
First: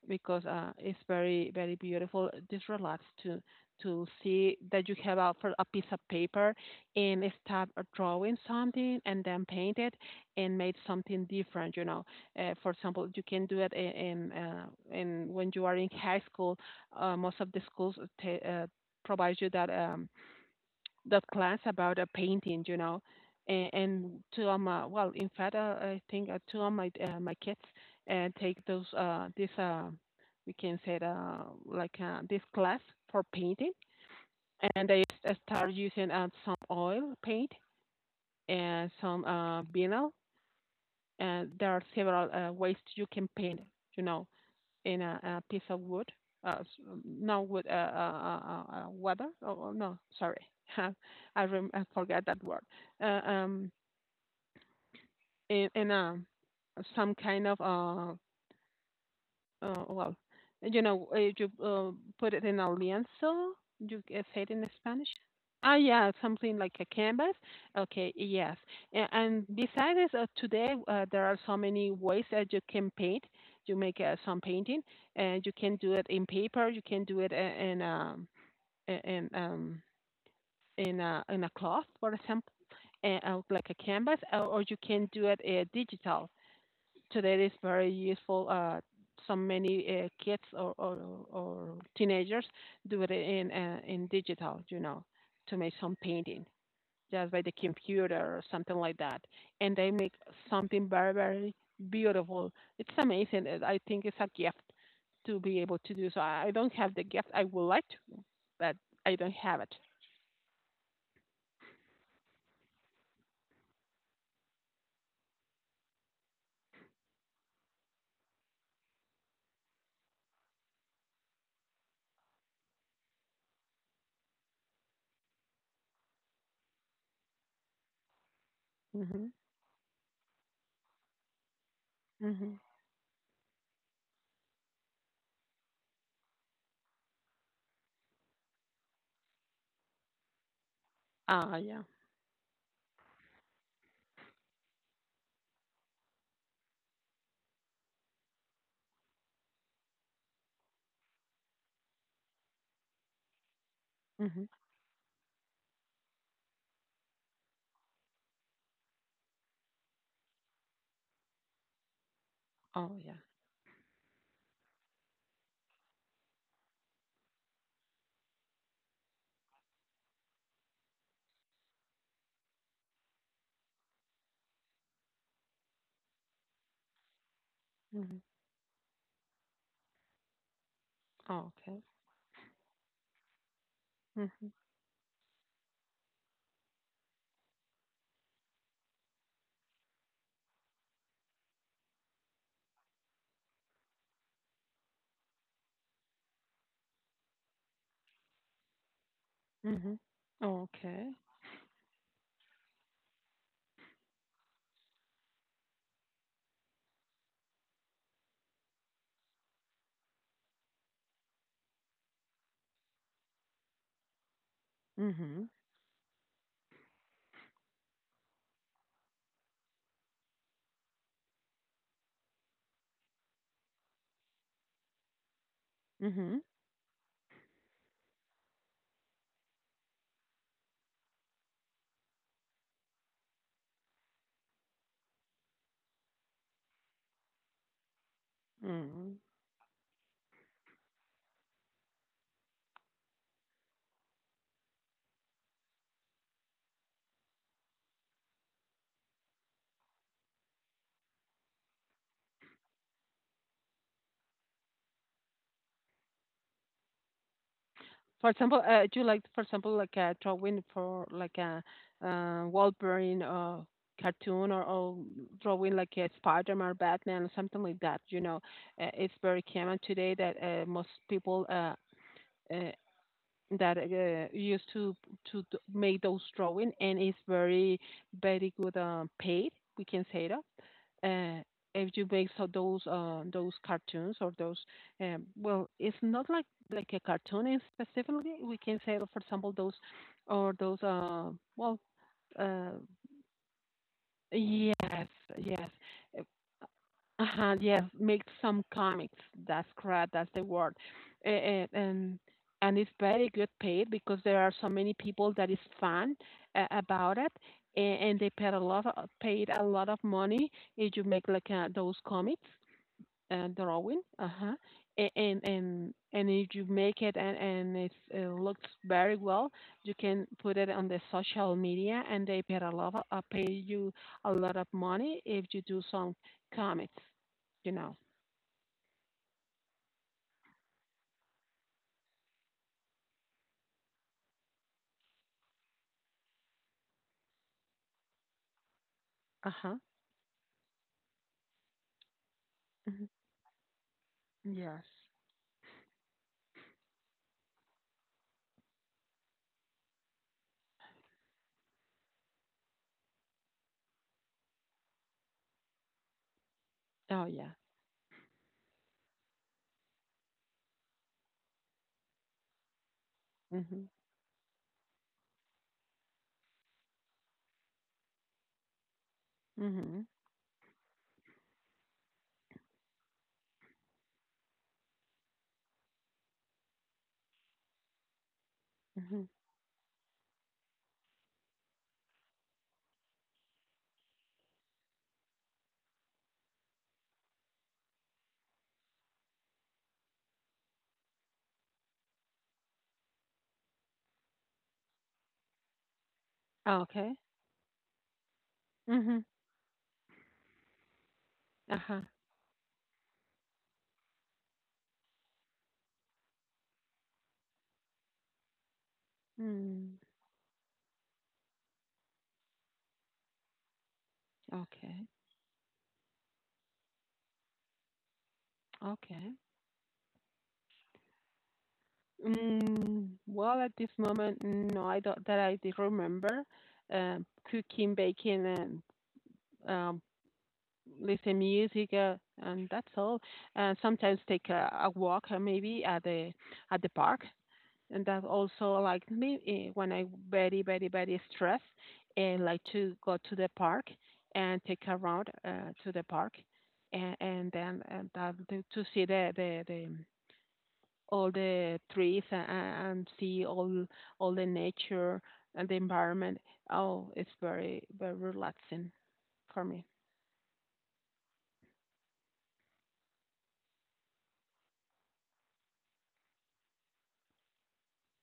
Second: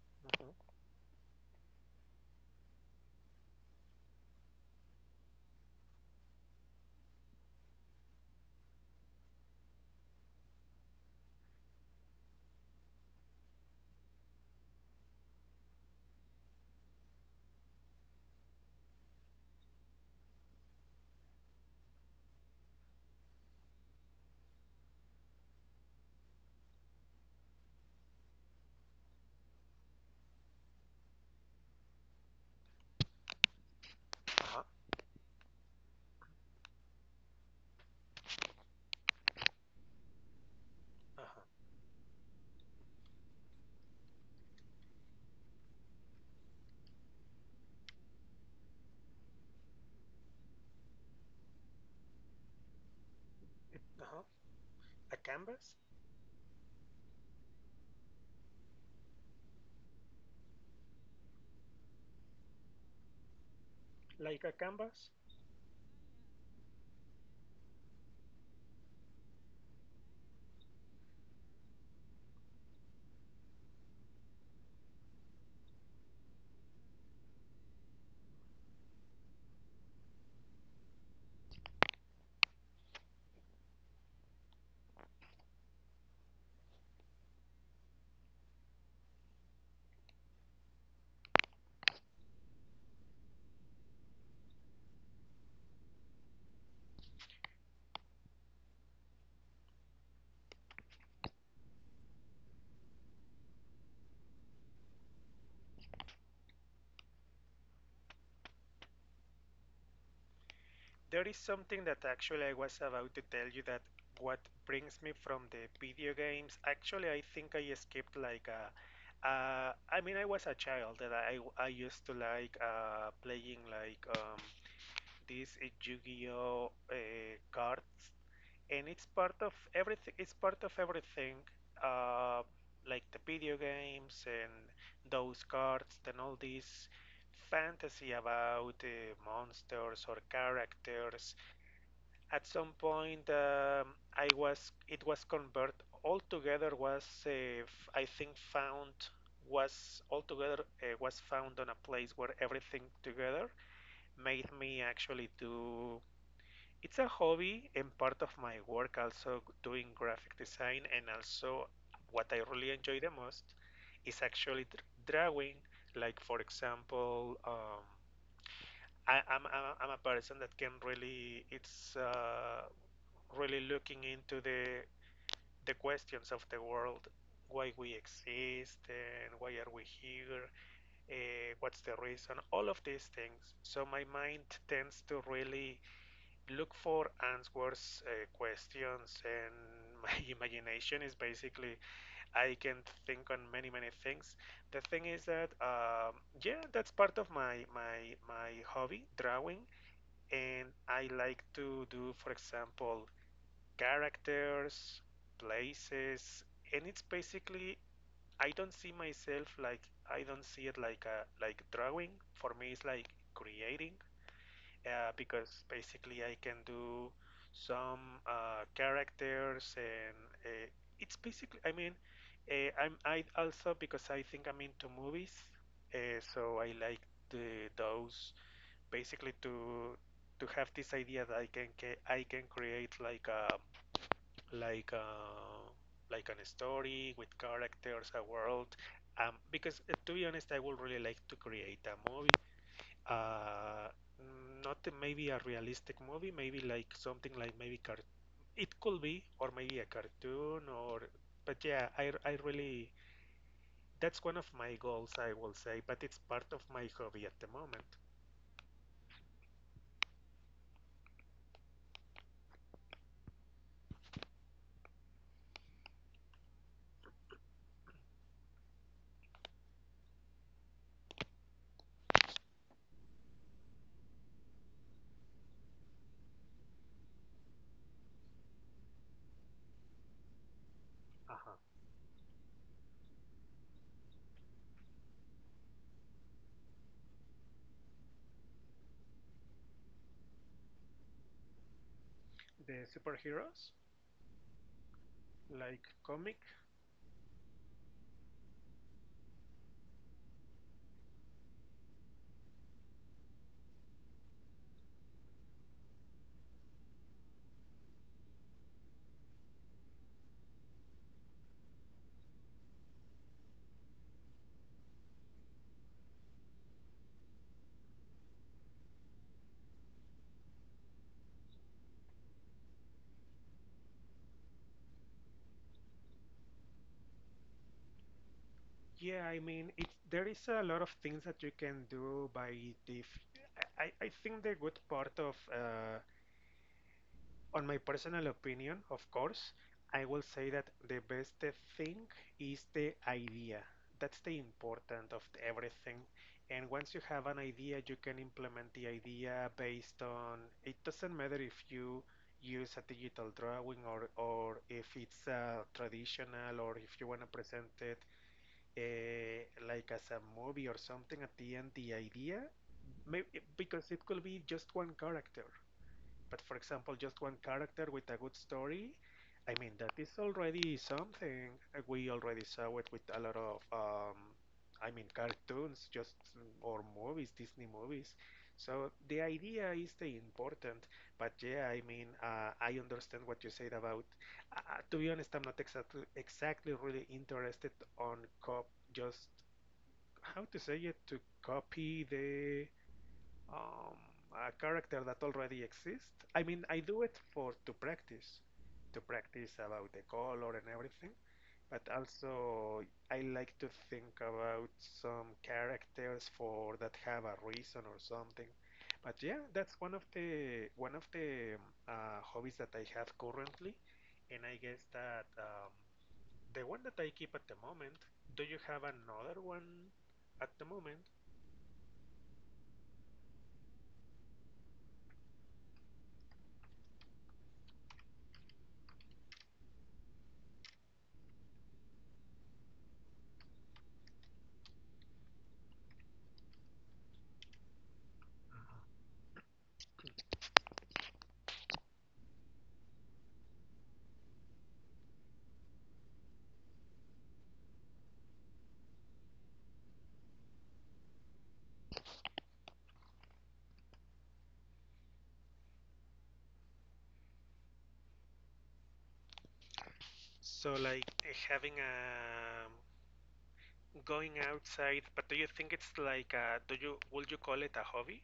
Speaker 2: because
Speaker 1: Mhm.
Speaker 2: it's very, very beautiful. Just relax to see that you have out for a piece of paper and start drawing something and then paint it and make something different. You know, for example, you can do it in when you are in high school. Most of the schools provide you that. That class about a painting, you know, and two of my well, in fact, I think two of my kids take those this we can say it, like this class for painting,
Speaker 1: Uh huh.
Speaker 2: and they start using some oil paint and some vinyl,
Speaker 1: Uh huh.
Speaker 2: and there are several ways you can paint, you know, in a piece of wood, uh, s- no wood, weather. Oh, oh, no, sorry, *laughs* I, I forgot that word. Uh, um,
Speaker 1: Uh huh. A canvas?
Speaker 2: in a, some kind of uh, well, you know, you put it in a lienzo. You say
Speaker 1: Like
Speaker 2: it
Speaker 1: a
Speaker 2: in Spanish.
Speaker 1: canvas.
Speaker 2: Ah, yeah, something like a canvas. Okay, yes. And besides today, there are so many ways that you can paint. You make some painting, and you can do it in paper. You can do it I- in a cloth, for example, and, like a canvas, or you can do it digital today is very useful. So many kids or teenagers do it in digital, you know, to make some painting just by the computer or something like that, and they make something very very beautiful. It's amazing. And I think it's a gift to be able to do so. I don't have the gift. I would like to, but I don't have it.
Speaker 1: There is something that actually I was about to tell you that what brings me from the video games. Actually, I think I skipped like a. I mean, I was a child and I used to like playing like these Yu-Gi-Oh cards, and it's
Speaker 2: Mhm.
Speaker 1: part of everything. It's part of everything, uh,
Speaker 2: Mhm.
Speaker 1: like the video games and those cards and all these fantasy about monsters or characters.
Speaker 2: Ah, yeah.
Speaker 1: At some point, I was it was converted altogether I think found was altogether was found on a place where everything together
Speaker 2: Mhm.
Speaker 1: made me actually do it's a hobby and part of my work, also doing graphic design, and also what I really
Speaker 2: Oh,
Speaker 1: enjoy the
Speaker 2: yeah.
Speaker 1: most is actually drawing. Like for example, I, I'm a person that can really it's really looking into the questions of the world, why we
Speaker 2: Mhm.
Speaker 1: exist and why are we here,
Speaker 2: Oh,
Speaker 1: what's
Speaker 2: okay.
Speaker 1: the reason, all of these things. So my mind
Speaker 2: Mhm.
Speaker 1: tends to really look for answers, questions, and my *laughs* imagination is basically I can think on many many things. The thing is that yeah, that's part of my hobby, drawing,
Speaker 2: Mhm.
Speaker 1: and I
Speaker 2: Okay.
Speaker 1: like to do, for example, characters, places, and it's basically I don't see myself like I don't see it like a like drawing. For me, it's like creating
Speaker 2: Mhm.
Speaker 1: because basically I can do some characters and uh, it's basically I mean I'm I also because I think I'm into movies,
Speaker 2: Mhm.
Speaker 1: so I like the, those, basically to have this idea that I can I can create like a like a like an story with characters, a world,
Speaker 2: Mm.
Speaker 1: because to be honest I would really like to create a movie, uh, not maybe a realistic movie, maybe like something like maybe cart. It could be, or maybe a cartoon, or but yeah, I really, that's one of my goals, I will say, but it's part of my hobby at the moment.
Speaker 2: For example, do you like, for example, like a drawing for like a Wolverine or cartoon, or drawing like a Spider-Man, Batman, or something like that? You know, it's very common today that most people uh, that used to make those drawing, and it's very very good paid. We can say that uh,
Speaker 1: Uh-huh.
Speaker 2: if you base on those cartoons or those, well, it's not like like a cartoon in specifically, we can say, for example, those or those well uh,
Speaker 1: The superheroes,
Speaker 2: yes, yes,
Speaker 1: like comic.
Speaker 2: uh-huh, yes, make some comics. That's correct. That's the word. And and, and it's very good paid because there are so many people that is fan about it, and they paid a lot of, paid a lot of money if you make like those comics drawing. Uh-huh. And if you make it and it's, it looks very well, you can put it on the social media, and they pay a lot of, pay you a lot of money if you do some comics. You know.
Speaker 1: Yeah, I mean, it there is a lot of things that you can do by the. I think the good part of on my personal opinion, of course,
Speaker 2: Uh-huh.
Speaker 1: I will say that the best thing is the
Speaker 2: Hmm.
Speaker 1: idea. That's the
Speaker 2: Yes.
Speaker 1: important of everything. And once you have an idea, you can implement the idea based on it. Doesn't matter if you use a digital drawing, or if it's traditional, or if you want
Speaker 2: Oh
Speaker 1: to
Speaker 2: yeah.
Speaker 1: present it like as a movie or something. At the end, the idea, maybe,
Speaker 2: Mhm.
Speaker 1: because it could be just one character, but for example, just one character with a good story, I mean, that
Speaker 2: Mhm.
Speaker 1: is already something. We already saw it with a lot of, I mean, cartoons, just or movies, Disney movies. So the
Speaker 2: Mhm.
Speaker 1: idea is the important. But yeah, I mean, I understand what you said about. To be honest, I'm not exactly really interested on cop. Just how to say it, to copy the um, a character that already exists. I mean, I do it
Speaker 2: Okay.
Speaker 1: for to
Speaker 2: Mhm.
Speaker 1: practice about the color and everything, but
Speaker 2: Uh-huh.
Speaker 1: also I like to think about some characters for that have a reason or something. But yeah, that's
Speaker 2: Mm.
Speaker 1: one of the hobbies that I have currently, and I guess
Speaker 2: Okay.
Speaker 1: that the one that I keep at the moment. Do you have
Speaker 2: Okay.
Speaker 1: another one at the moment?
Speaker 2: Mm, well, at this moment, no, I don't that I did remember. Cooking, baking, and, um, listen music, and that's all. And sometimes take a walk, maybe at the park, and that also like me eh, when I very very very stressed, and like to go to the park and take a round to the park, and then and that, to see the all the trees, and see all the nature and the environment. Oh, it's very very relaxing for me.
Speaker 1: So like eh, having a going outside, but do you think it's like a, do you would you call it a hobby?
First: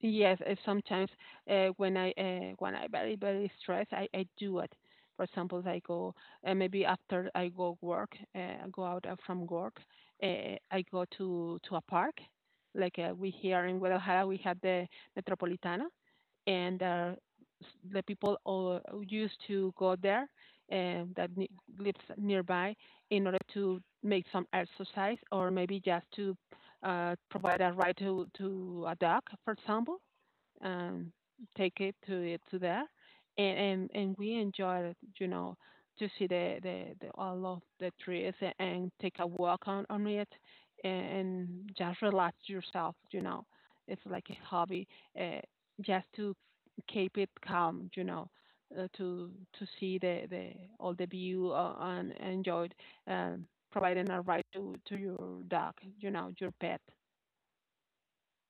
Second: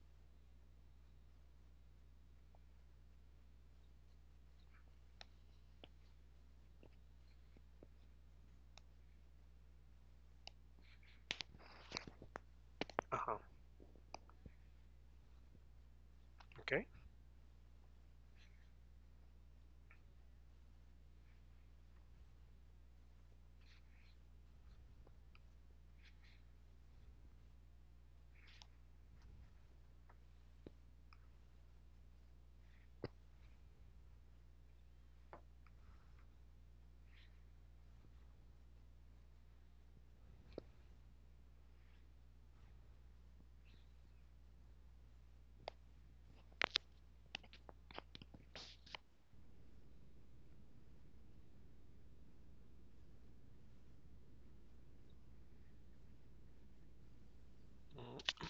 Speaker 2: Yes, sometimes when I very very stressed, I do it. For example, I go maybe after I go work, go out from work, I go to a park. Like we
Speaker 1: Uh-huh.
Speaker 2: here in Guadalajara, we have the Metropolitana, and
Speaker 1: Okay.
Speaker 2: s- the people all used to go there and that ne- lives nearby in order to make some exercise or maybe just to provide a ride to a dog, for example, um, take it to it to there, and we enjoy it, you know, to see the all of the trees, and take a walk on it, and, and just relax yourself, you know. It's like a hobby, uh, just to keep it calm, you know. Uh, to to see the all the view and enjoy it, um, providing a ride to your dog, you know, your pet.
Speaker 1: Mm,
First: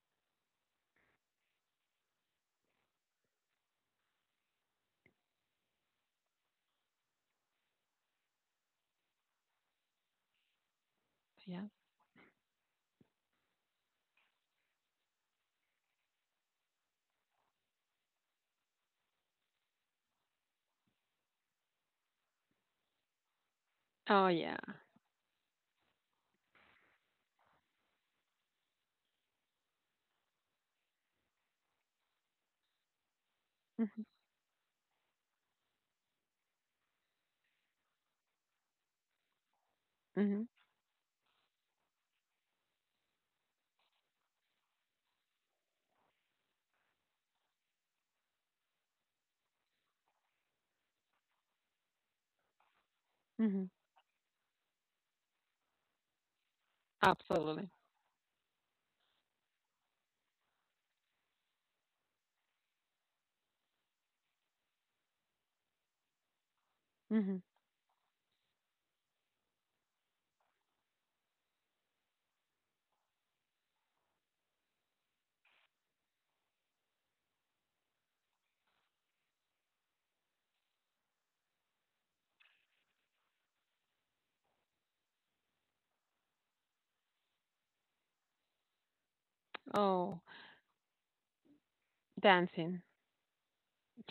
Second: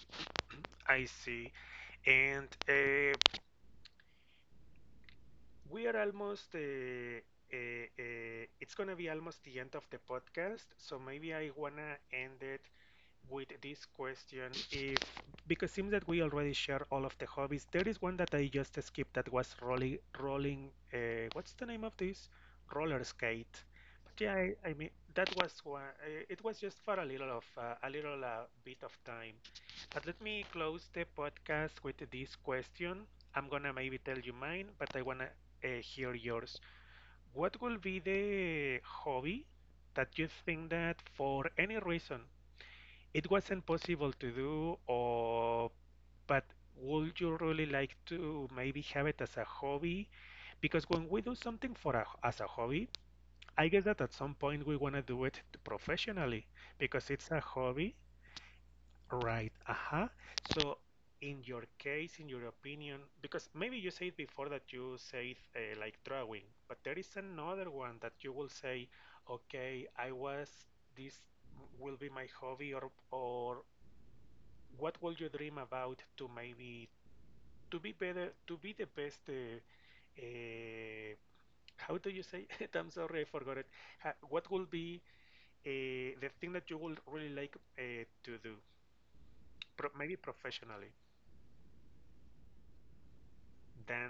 Speaker 1: I see. And we are almost. Uh, it's gonna be almost the end of the podcast, so maybe I
Speaker 2: Yeah.
Speaker 1: wanna end it with this question. If, because seems that we already share all of the hobbies, there is one that I just skipped, that was rolling. Rolling. What's the name of this? Roller skate. But
Speaker 2: Oh
Speaker 1: yeah,
Speaker 2: yeah.
Speaker 1: I mean that was one. It was just for a little of a little bit of time. But let me close the podcast with this question. I'm gonna maybe
Speaker 2: Mhm.
Speaker 1: tell you mine, but I wanna hear yours. What will be the hobby that you
Speaker 2: Mhm.
Speaker 1: think that for any reason it wasn't possible to do, or but would you really like to maybe have it as a hobby? Because when we do something for a, as a hobby, I
Speaker 2: Mhm.
Speaker 1: guess that at some point we want to do it professionally because it's a
Speaker 2: Absolutely.
Speaker 1: hobby. Right. Uh-huh. So, in your case, in your opinion, because maybe you said before that you said like drawing, but there is
Speaker 2: Hmm.
Speaker 1: another one that you will say, okay, I was, this will be my hobby, or what will you dream about to maybe to be better, to be the best. Uh, how do you say? *laughs* I'm sorry, I forgot it. Ha, what will be the thing that you will really like to do, pro maybe
Speaker 2: Oh,
Speaker 1: professionally?
Speaker 2: dancing.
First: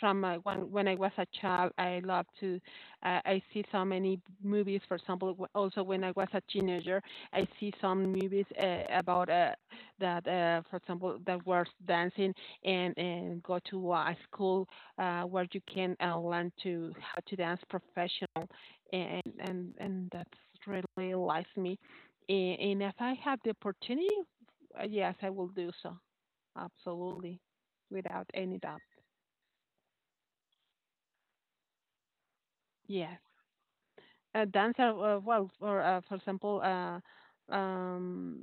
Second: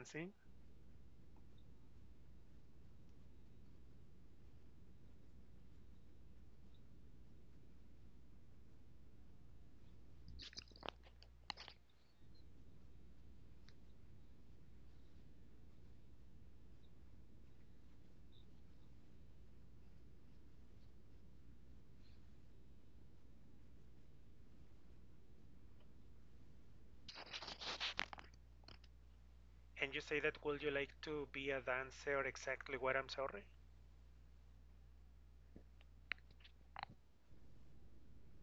Speaker 2: From when I was a child, I loved to. I see so many movies. For example, w- also when I was a teenager, I see some movies about that. For example, that were dancing and go to a school where you can learn to how to dance professional, and that's really lies me. And if I have the opportunity, yes, I will do so. Absolutely. Without any doubt.
Speaker 1: And you say that would you like to be a dancer? Exactly what I'm
Speaker 2: Yes.
Speaker 1: sorry.
Speaker 2: A dancer, well, for example, uh um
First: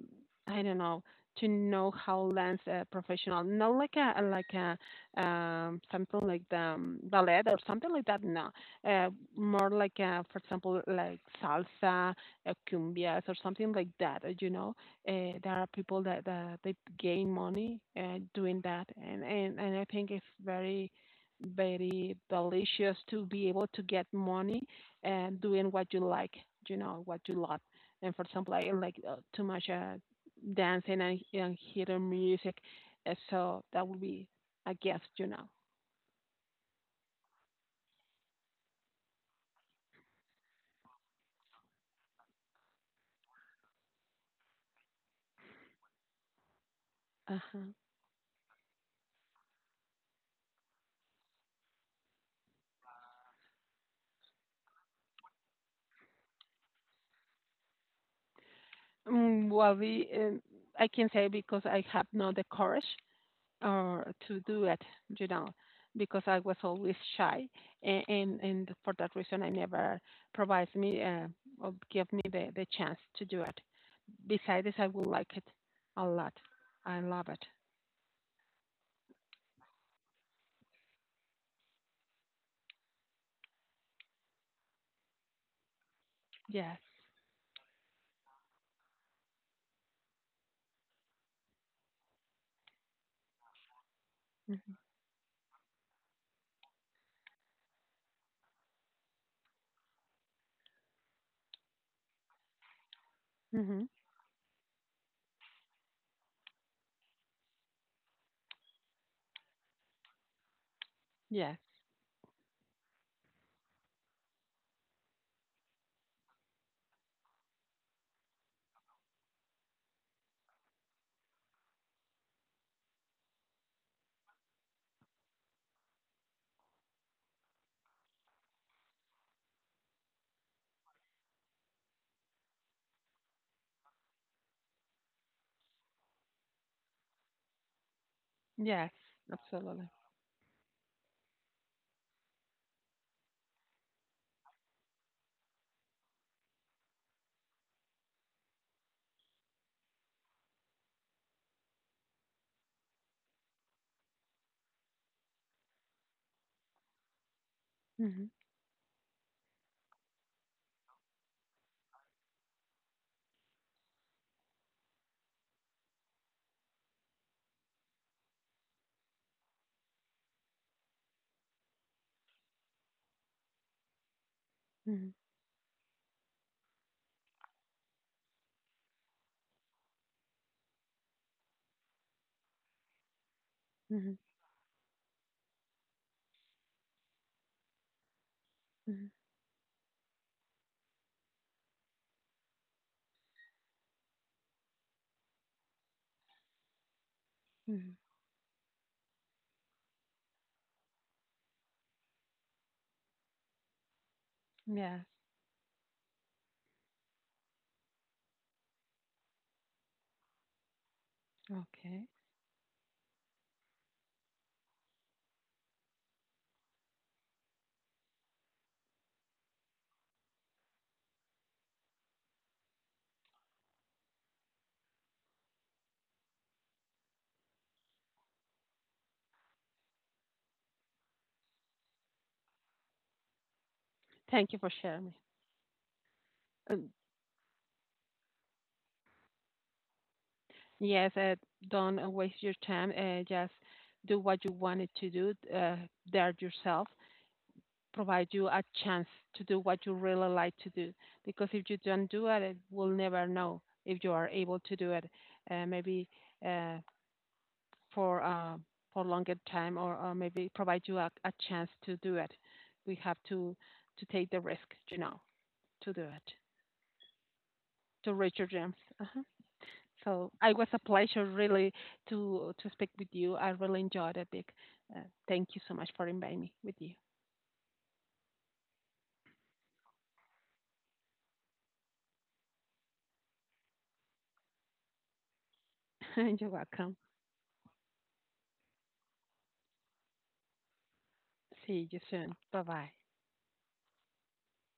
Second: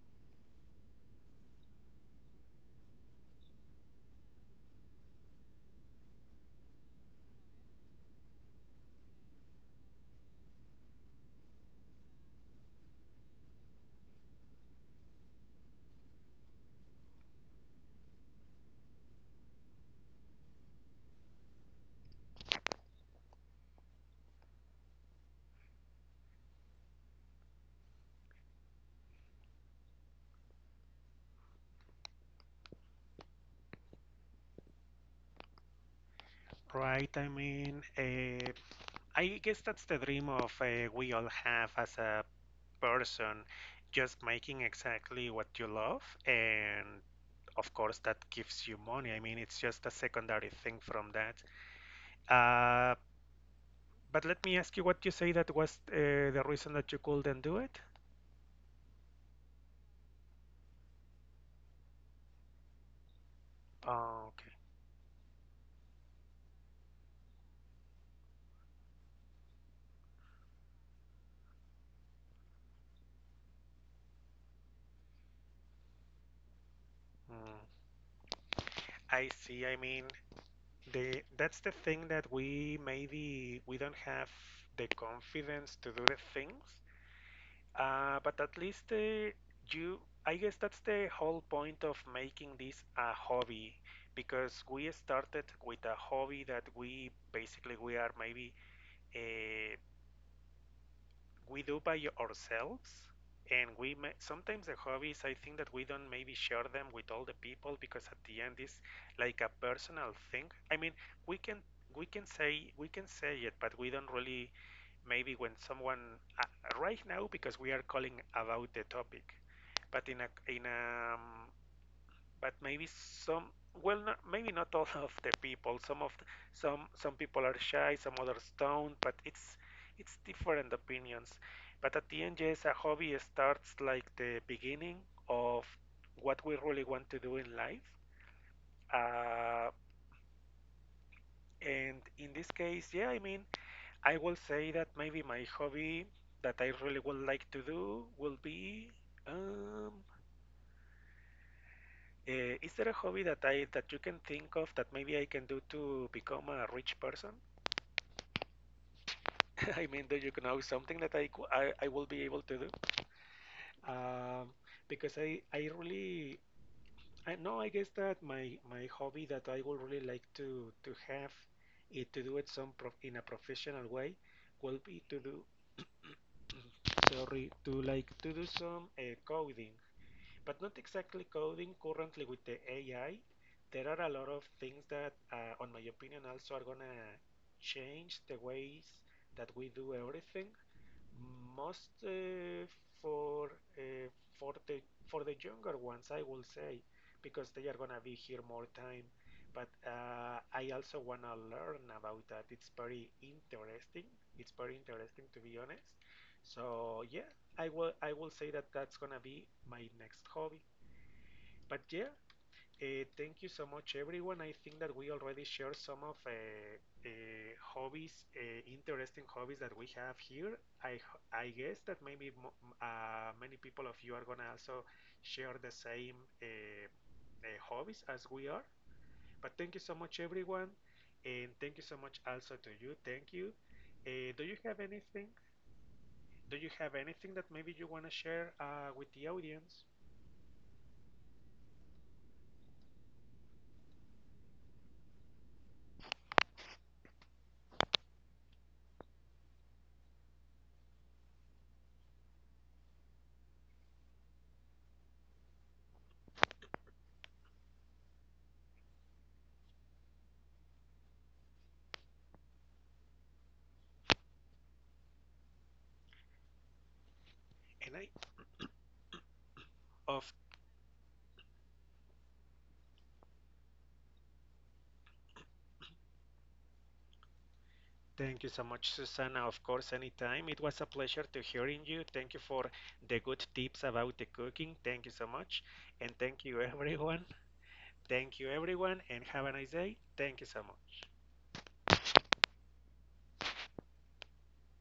Speaker 2: I don't know, to know how lance a professional, not like a like a something like the ballet or something like that, no uh more like a, for example, like salsa, cumbias or something like that, you know. There are people that, that they gain money doing that, and I think it's very very delicious to be able to get money and doing what you like, you know, what you love. And for example, I like too much dancing and hearing music, so that would be a gift, you know.
Speaker 1: Right. I mean, I guess that's the dream of we all have as a person, just making exactly what you love, and
Speaker 2: Uh-huh.
Speaker 1: of course that gives you money. I mean, it's just a secondary thing from that. Uh, but let me ask you, what you say that was the reason that you couldn't do it?
Speaker 2: Mm, well, we I can say because I have not the courage or
Speaker 1: Oh,
Speaker 2: to
Speaker 1: okay.
Speaker 2: do it, you know, because I was always shy, and for that reason, I never provides me or give me the chance to do it. Besides, I would like it a lot. I love it.
Speaker 1: Mm. I see. I mean, the, that's the thing that we maybe we don't have the confidence to do the things.
Speaker 2: Yes.
Speaker 1: But at least you, I guess that's the whole point of making this a hobby, because
Speaker 2: Mhm.
Speaker 1: we started with a hobby that we basically we are maybe uh, we do by ourselves, and
Speaker 2: Mhm.
Speaker 1: we may, sometimes the hobbies I think that we don't maybe share them with all the people because at the end it's like a personal thing. I mean, we can
Speaker 2: Yes.
Speaker 1: we can say it, but we don't really maybe when someone right now because we are calling about the topic, but in a but maybe some, well, not, maybe not all of the people, some of the, some people are shy, some others don't, but it's different opinions. But at the end, yes, a hobby starts like the beginning of what we really want to do in life,
Speaker 2: Yes.
Speaker 1: uh,
Speaker 2: Absolutely.
Speaker 1: and in this case yeah I mean I will say that maybe my hobby that I really would like to do will be, um, uh, is there a hobby that I that you can think of that maybe I can do to become a rich person?
Speaker 2: Mhm.
Speaker 1: *laughs* I mean, do you know something that I, I will be able to do? Um, because I really, I know I guess that my hobby that I would really like to have it to do it some prof in a professional way will be
Speaker 2: Mhm.
Speaker 1: to do, sorry, to like to do some coding. But not exactly coding currently with the AI. There are a
Speaker 2: Mhm.
Speaker 1: lot of things that, on my opinion, also are gonna change the ways
Speaker 2: Mhm.
Speaker 1: that we do everything. Most for uh, for the younger ones, I will say, because they are
Speaker 2: Mhm.
Speaker 1: gonna be here more time. But I also wanna learn about that. It's very interesting. It's very
Speaker 2: Yes.
Speaker 1: interesting to be honest. So yeah, I will say that that's gonna be my next hobby. But
Speaker 2: Okay.
Speaker 1: yeah, thank you so much, everyone. I think that we already shared some of hobbies, interesting hobbies that we have here. I guess that maybe many people of you are gonna also share the same hobbies as we are. But thank you so much, everyone, and thank you so much also to you. Thank you. Do
Speaker 2: Thank
Speaker 1: you
Speaker 2: you for
Speaker 1: have
Speaker 2: sharing. Me.
Speaker 1: anything? Do you
Speaker 2: Um,
Speaker 1: have anything that maybe you wanna share with the audience?
Speaker 2: yes. Don't waste your time. Just do what you wanted to do. There yourself. Provide you a chance to do what you really like to do. Because if you don't do it, it will never know if you are able to do it. Maybe. Uh, for uh, for longer time, or maybe provide you a chance to do it. We have to take the risk, you know, to do it
Speaker 1: And I,
Speaker 2: to reach your dreams. Uh-huh. So
Speaker 1: of
Speaker 2: it was a pleasure really to speak with you. I really enjoyed it, Dick. Uh, thank you so much for inviting me with you.
Speaker 1: Thank you so much, Susana. Of course, anytime. It was a pleasure to hearing you. Thank you for the good tips about the cooking. Thank you so much. And
Speaker 2: *laughs*
Speaker 1: thank
Speaker 2: You're
Speaker 1: you, *laughs*
Speaker 2: welcome.
Speaker 1: everyone. Thank you, everyone, and have a nice day. Thank you so much.
Speaker 2: See you soon. Bye bye.